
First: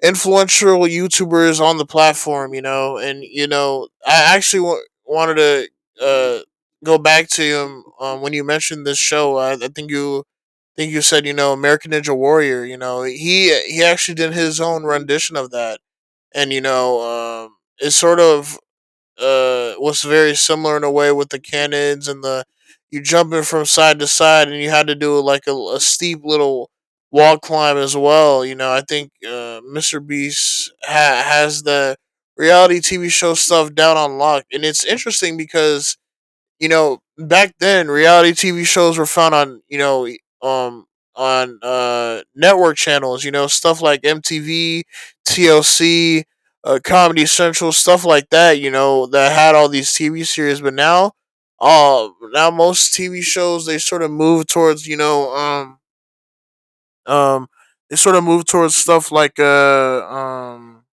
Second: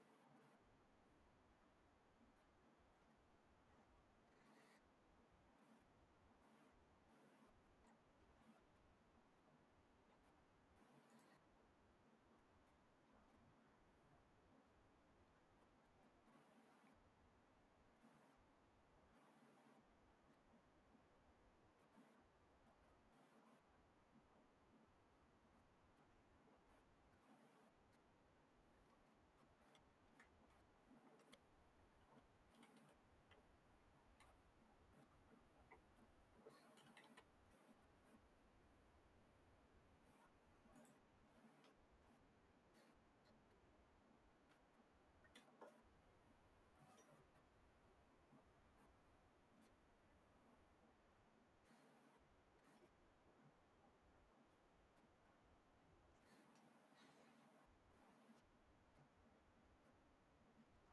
S1: influential YouTubers on the platform. You know, and you know, I actually wanted to uh, go back to when you mentioned this show. I think you said, you know, American Ninja Warrior. You know, he actually did his own rendition of that, and you know, it sort of was very similar in a way with the cannons and the you jumping from side to side, and you had to do like a steep little wall climb as well. You know, I think Mr. Beast has the reality TV show stuff down on lock, and it's interesting because you know, back then reality TV shows were found on, you know, on network channels, you know, stuff like MTV, TLC, Comedy Central, stuff like that, you know, that had all these TV series, but now most TV shows they sort of move towards, you know, um they sort of move towards stuff like uh um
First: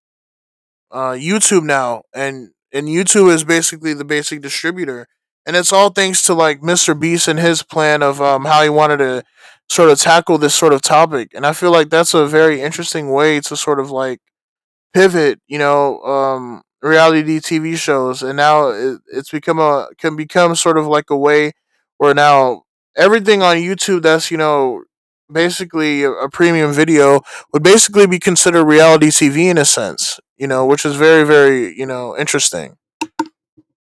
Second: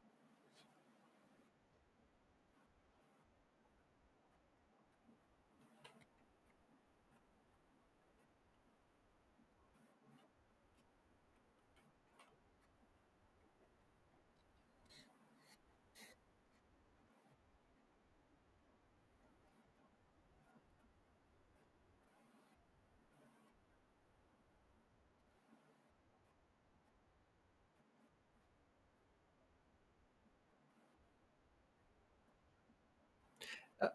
S1: uh, YouTube now, and YouTube is basically the basic distributor, and it's all thanks to like Mr. Beast and his plan of how he wanted to sort of tackle this sort of topic, and I feel like that's a very interesting way to sort of like pivot, you know, reality TV shows, and now it's become a can become sort of like a way where now everything on YouTube that's, you know, basically a premium video would basically be considered reality TV in a sense, you know, which is very, very, you know, interesting.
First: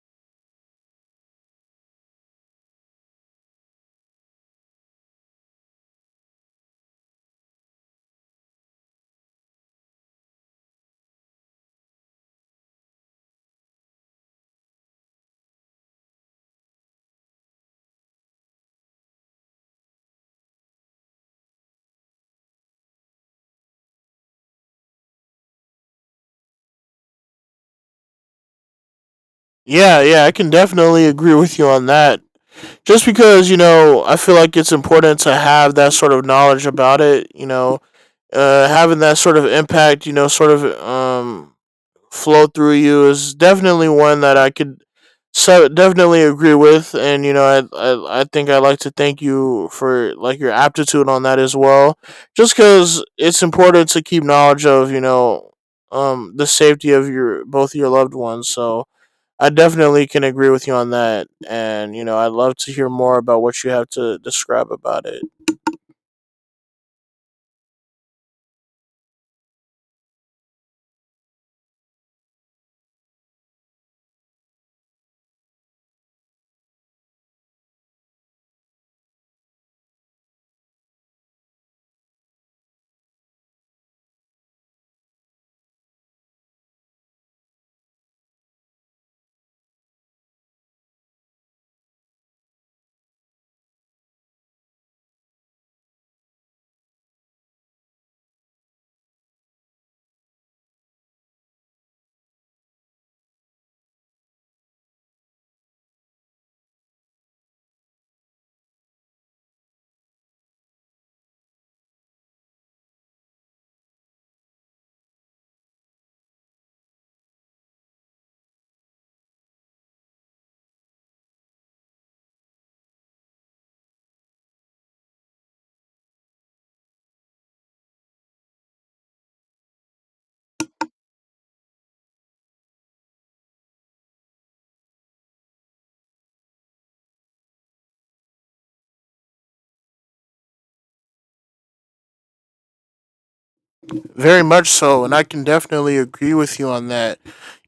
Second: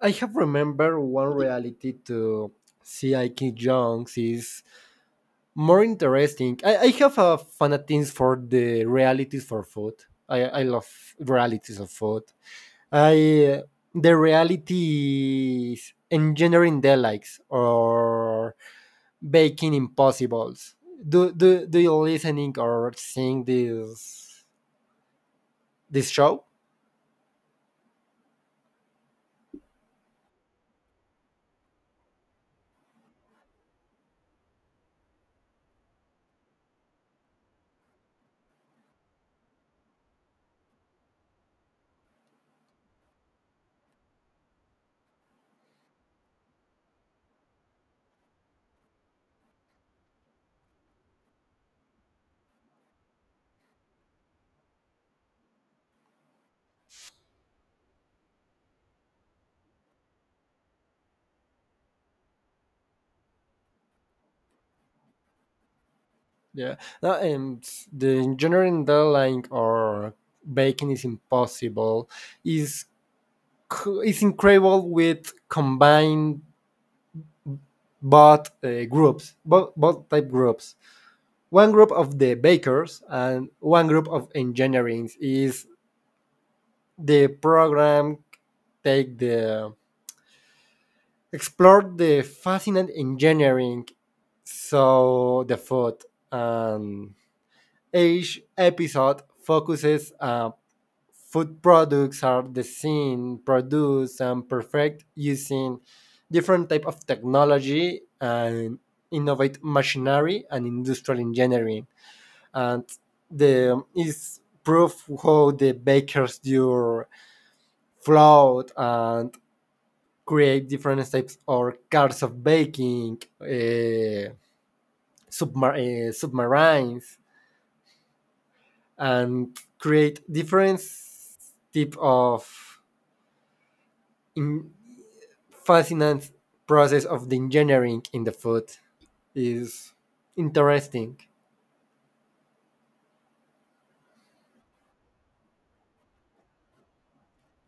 S2: I have remembered one reality to see Ike Jones is more interesting. I have a fanatism for the realities for food. I love realities of food. I the reality is engineering delights or baking impossibles. Do you listening or seeing this show?
S1: Yeah, yeah, I can definitely agree with you on that. Just because, you know, I feel like it's important to have that sort of knowledge about it. You know, having that sort of impact, you know, sort of flow through you is definitely one that I could so definitely agree with. And you know, I I think I'd like to thank you for like your aptitude on that as well, just because it's important to keep knowledge of, you know, the safety of your both your loved ones. So I definitely can agree with you on that. And, you know, I'd love to hear more about what you have to describe about it.
S2: Yeah, no, and the engineering deadline or baking is impossible. Is is incredible with combined both groups, both type groups. One group of the bakers and one group of engineering is the program take the explore the fascinating engineering, so the food and each episode focuses Food products are designed, produced, and perfect using different type of technology and innovate machinery and industrial engineering. And the is proof how the bakers do flour and create different types or cars of baking, submar- submarines, and create different type of in fascinating process of the engineering in the food is interesting.
S1: Very much so. And I can definitely agree with you on that.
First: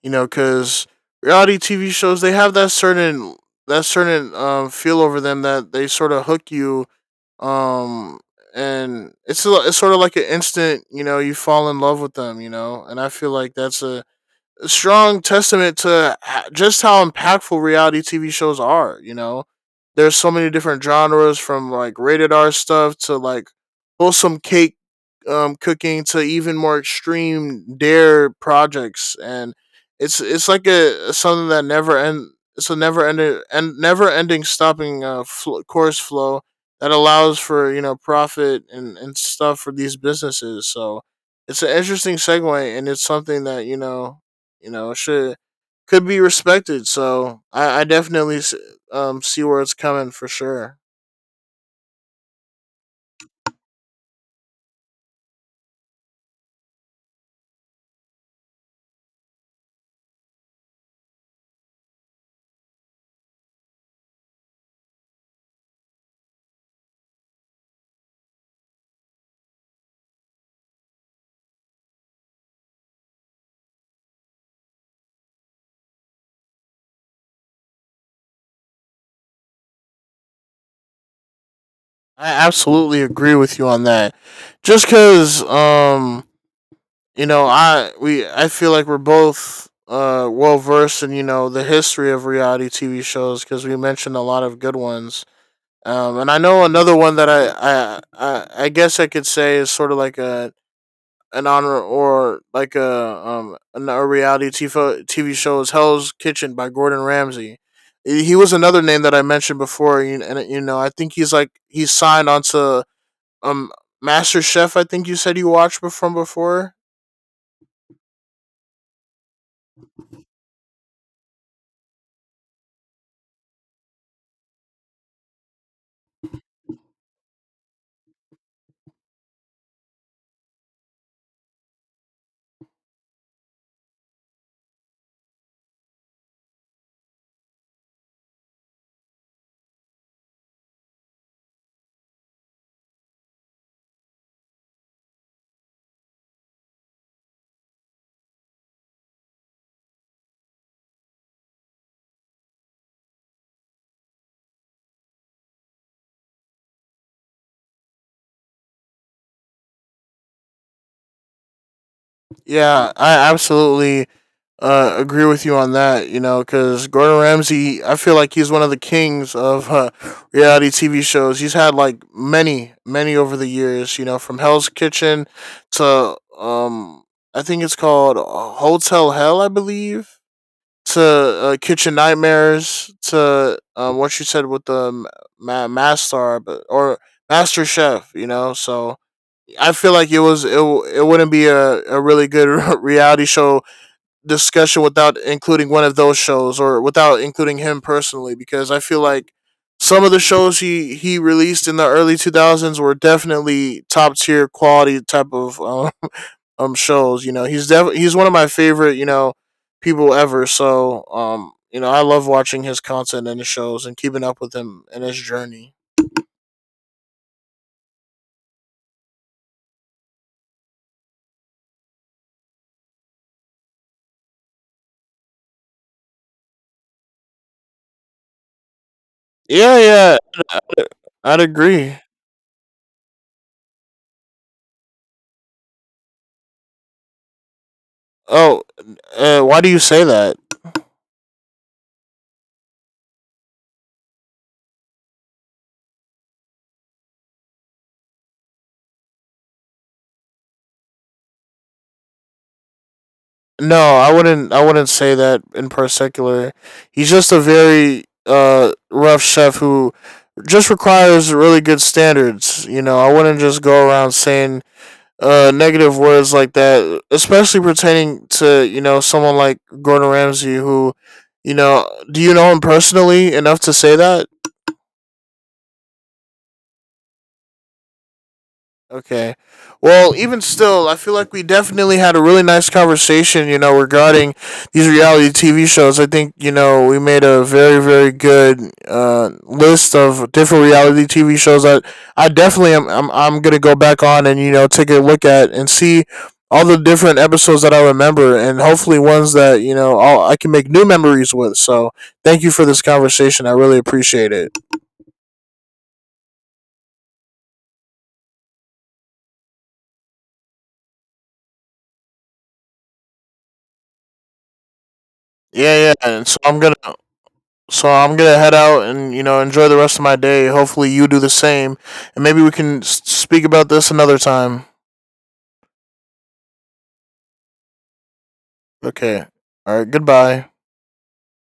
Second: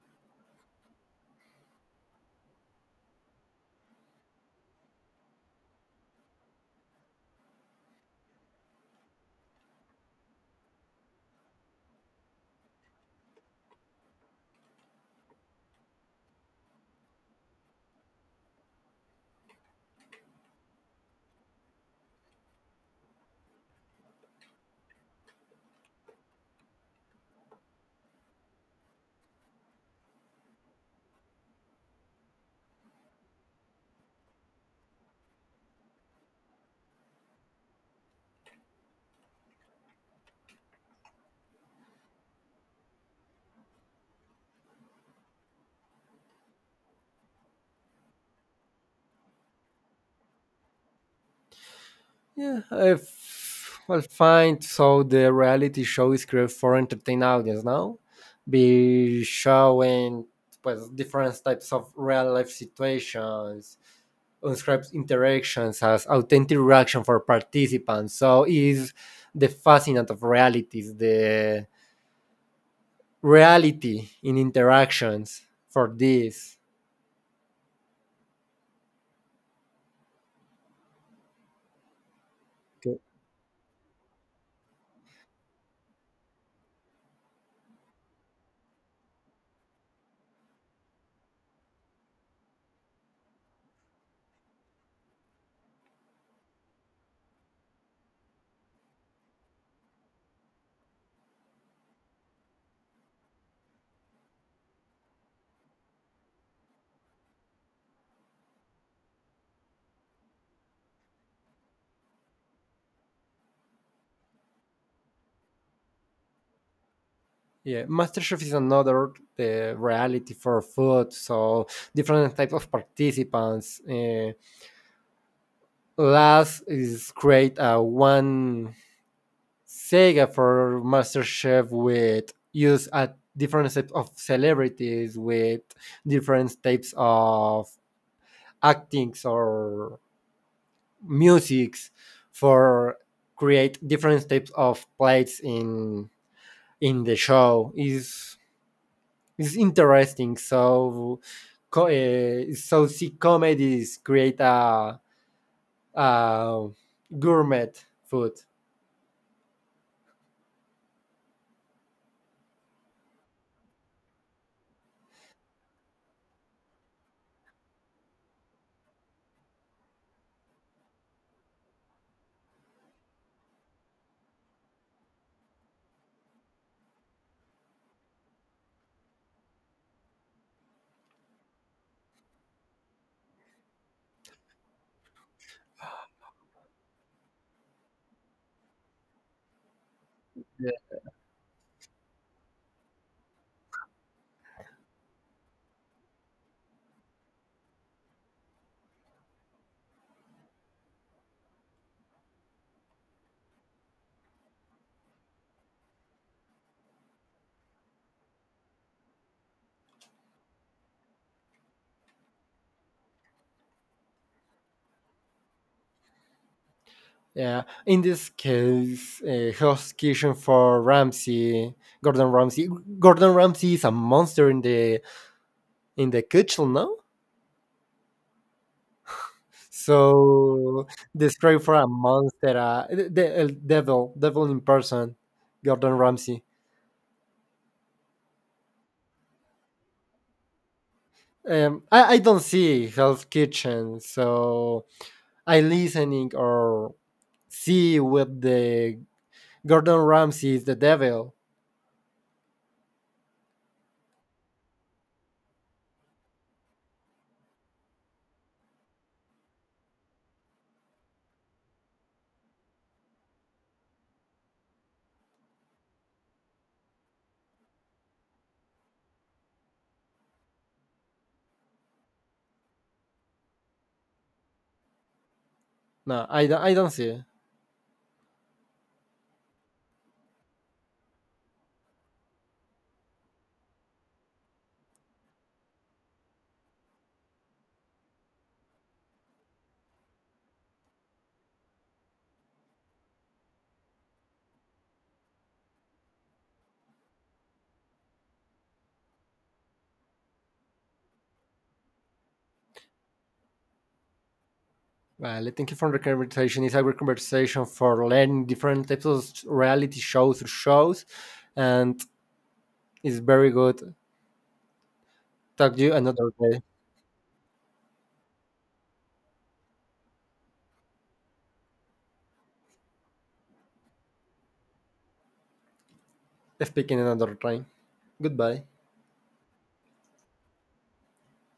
S1: You know, because reality TV shows, they have that certain feel over them that they sort of hook you um and it's it's sort of like an instant, you know, you fall in love with them, you know, and I feel like that's a strong testament to just how impactful reality TV shows are. You know, there's so many different genres from like rated R stuff to like wholesome cake cooking to even more extreme dare projects, and it's like a something that never end. It's a never ending and never ending stopping course flow that allows for, you know, profit and stuff for these businesses. So it's an interesting segue, and it's something that you know, should could be respected. So I definitely see where it's coming for sure.
S2: Well find so the reality show is created for entertain audience now, be showing well, different types of real life situations, unscripted interactions as authentic reaction for participants. So is the fascinant of realities, the reality in interactions for this.
S1: I absolutely agree with you on that. Just because you know, I feel like we're both well versed in, you know, the history of reality TV shows, because we mentioned a lot of good ones. And I know another one that I guess I could say is sort of like a an honor or like a reality TV show is Hell's Kitchen by Gordon Ramsay. He was another name that I mentioned before, and you know, I think he's like he's signed onto um Master Chef. I think you said you watched from before.
S2: Yeah, MasterChef is another reality for food, so different type of participants. Last is create a one saga for MasterChef with use a different set of celebrities with different types of actings or musics for create different types of plates in the show is it's interesting. So see comedies create a gourmet food.
S1: Yeah, I absolutely agree with you on that. You know, because Gordon Ramsay, I feel like he's one of the kings of reality TV shows. He's had like many, many over the years. You know, from Hell's Kitchen to I think it's called Hotel Hell, I believe, to Kitchen Nightmares to what you said with the ma- master, but or Master Chef. You know, so I feel like
S2: Yeah.
S1: it wouldn't be a really good reality show discussion without including one of those shows or without including him personally, because I feel like some of the shows he released in the early 2000s were definitely top tier quality type of shows, you know. He's one of my favorite, you know, people ever. So, you know, I love watching his content and his shows and keeping up with him and his journey.
S2: Yeah. In this case, Hell's Kitchen for Ramsey, Gordon Ramsay. Gordon Ramsay is a monster in the kitchen, no?
S1: Yeah, yeah.
S2: So
S1: I'd
S2: describe for a
S1: agree.
S2: monster, devil in person, Gordon Ramsay.
S1: Oh, why do you say that?
S2: I don't see Hell's Kitchen, so I listening or see with the Gordon Ramsay is the devil.
S1: No, I wouldn't. I wouldn't say that in particular. He's just a very rough chef who just requires really good standards. You know, I wouldn't just go around saying negative words like that, especially pertaining to, you know, someone like Gordon Ramsay, who, you know, do you know him personally enough to say that?
S2: No, I don't see. It.
S1: Okay. Well, even still, I feel like we definitely had a really nice conversation, you know, regarding these reality TV shows. I think, you know, we made a very, very good list of different reality TV shows that I definitely am I'm going to go back on and, you know, take a look at and see all the different episodes that I remember and hopefully ones that, you know, I can make new memories with. So thank you for this conversation. I really appreciate it.
S2: Well, I think from the conversation. Is a great conversation for learning different types of reality shows or shows, and it's very good. Talk to
S1: Yeah, yeah.
S2: you
S1: And
S2: another
S1: so I'm
S2: day.
S1: going to. So I'm gonna head out and you know, enjoy the rest of my day. Hopefully you do the same, and maybe we can speak about this another time.
S2: Speaking another time. Goodbye.
S1: Okay. All right. Goodbye.